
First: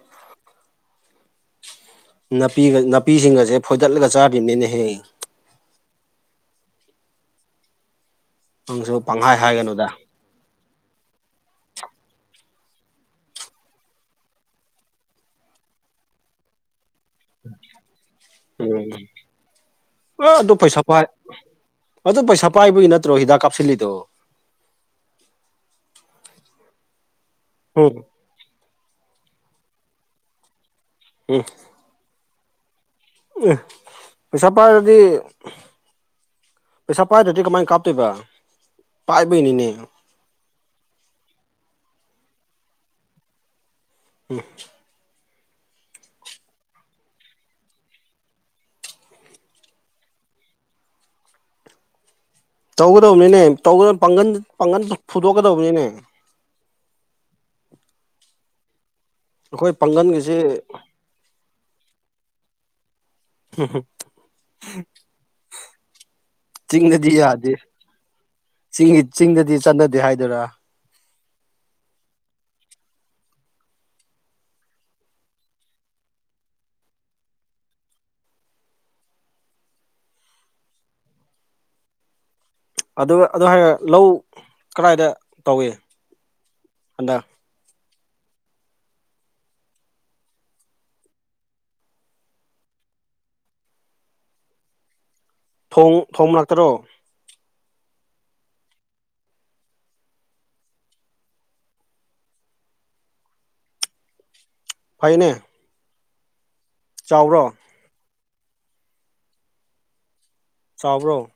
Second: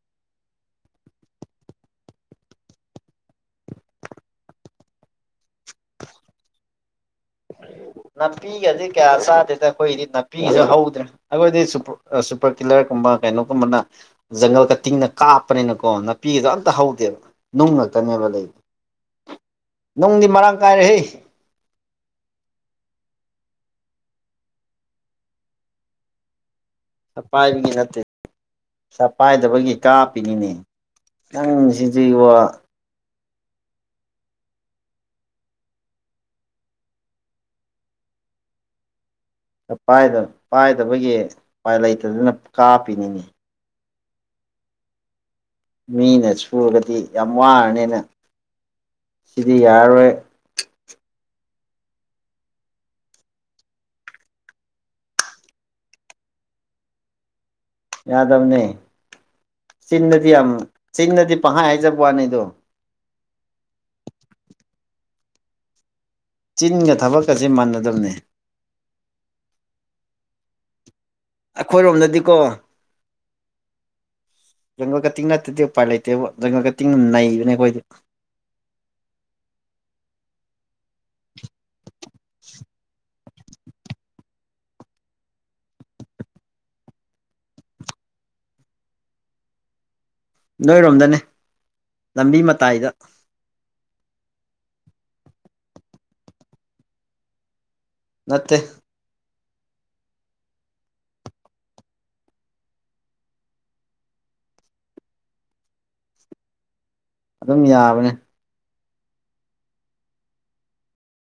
ꯄꯤꯒ ꯅꯥꯄꯤꯁꯤꯡꯒꯁꯦ ꯐꯣꯏꯗꯠꯂꯒ ꯆꯥꯗ꯭ꯔꯤꯕꯅꯤꯅꯦ ꯍꯌꯦ [unintelligible] ꯅꯥꯄꯤꯒꯗꯤ ꯅꯪꯁꯨ ꯀꯌꯥ ꯄꯪꯍꯥꯏ ꯆꯥꯗꯦꯗ ꯍꯥꯏꯒꯅꯨꯗ ꯑꯩꯈꯣꯏꯗꯤ ꯅꯥꯄꯤꯁꯨ ꯍꯧ ꯑꯩꯈꯣꯏꯗꯤ ꯁꯨꯄꯔ ꯀꯤꯂꯔꯒꯨꯝꯕ ꯀꯩꯅꯣꯒꯨꯝꯕꯅ ꯖꯪꯒꯜ ꯀ ꯇꯤꯡꯅ ꯀꯥꯞꯄꯅꯤꯅꯀꯣ ꯑꯣ ꯄꯤꯗꯣ ꯑꯝꯇ ꯍꯧ ꯦꯕ ꯅꯨꯡ ꯉꯥꯛꯛꯇꯅꯦꯕ ꯂꯩꯕ ꯎꯝ ꯅꯨꯡꯗꯤ ꯑꯥ ꯑꯗꯨ ꯃꯔꯥꯡ ꯄꯩꯁꯥ ꯀꯥꯏꯔꯦ ꯍꯦ ꯄꯥꯏ ꯑꯗꯨ ꯄꯩꯁꯥ ꯄꯥꯏꯕꯒꯤ ꯅꯠꯇ꯭ꯔꯣ ꯍꯤꯗꯥꯛ ꯀꯥꯞꯁꯤꯜꯂꯤꯗꯣ ꯁꯐꯥꯏꯕꯒꯤ ꯎꯝ ꯅꯠꯇꯦ ꯆꯄꯥꯏꯗꯕꯒꯤ ꯀꯥꯞꯄꯤꯅꯤꯅꯦ ꯌꯥꯝꯪ ꯁꯤꯗꯤꯩ ꯋꯥ ꯎ ꯆꯄ ꯑꯗꯨꯗꯤ ꯄꯩꯁꯥ ꯄꯥꯏꯗ꯭ꯔꯗꯤ ꯀꯃꯥꯏꯅ ꯀꯥꯞꯇꯣꯏꯕ ꯄꯥꯏꯕꯩꯅꯤꯅꯦ ꯄꯥꯏꯗꯕꯒꯤ ꯎꯄꯥꯏ ꯂꯩꯇꯗꯅ ꯀꯥꯞꯄꯤꯅꯤꯅꯦ ꯎꯝ ꯃꯤꯅ ꯁꯨꯔꯒꯗꯤ ꯌꯥꯝ ꯋꯥꯔꯅꯤꯅ ꯁꯤꯗꯤ ꯌꯥꯔꯣꯏ ꯇꯧꯒꯗꯕꯅꯤꯅꯦ ꯄꯥꯡꯒꯟ ꯄꯥꯡꯒꯟ ꯐꯨꯗꯣꯛꯀꯗꯕꯅꯤꯅꯦ ꯌꯥꯗꯕꯅꯦ ꯑꯩꯈꯣꯏ ꯆꯤꯟꯅꯗꯤ ꯄꯥꯡꯒꯟꯒꯤꯁꯤ ꯌꯥꯝ ꯆꯤꯟꯅꯗꯤ ꯄꯥꯏ ꯍꯥꯏꯖꯕ ꯋꯥꯅꯤꯗꯣ ꯝ ꯆꯤꯟꯒ ꯆꯤꯡꯗꯗꯤ ꯊꯕꯛꯀꯁꯦ ꯌꯥꯗꯦ ꯃꯥꯟꯅꯗꯕꯅꯦ ꯆꯤꯡꯒꯤ ꯆꯤꯡꯗꯗꯤ ꯆꯠꯅꯗꯦ ꯍꯥꯏꯗꯔ ꯑꯩꯈꯣꯏꯔꯣꯝꯗꯗꯤꯀꯣ [unintelligible] ꯖꯪꯒꯜ ꯀꯇꯤꯡ ꯅꯠꯇꯗꯤ ꯎꯄꯥꯏ ꯂꯩꯇꯦꯕ ꯖꯪꯒꯜ ꯀꯇꯤꯡ ꯅꯩꯕꯅꯦ ꯑꯩꯈꯣꯏꯗꯤ [unintelligible] [unintelligible] ꯑꯗꯨꯒ ꯑꯗꯨ ꯍꯥꯏꯔ ꯂꯧ ꯀꯗꯥꯏꯗ ꯇꯧꯏ ꯍꯟꯗꯛ ꯅꯣꯏꯔꯣꯝꯗꯅꯦ ꯂꯝꯕꯤ ꯃꯇꯥꯏꯗ ꯊ ꯊꯣꯡ ꯉꯥꯛꯛꯇꯔꯣ ꯅꯠꯇꯦ ꯐꯥꯏꯅꯦ ꯑꯗꯨꯝ ꯌꯥꯕꯅꯦ ꯆꯥꯎꯕ꯭ꯔꯣ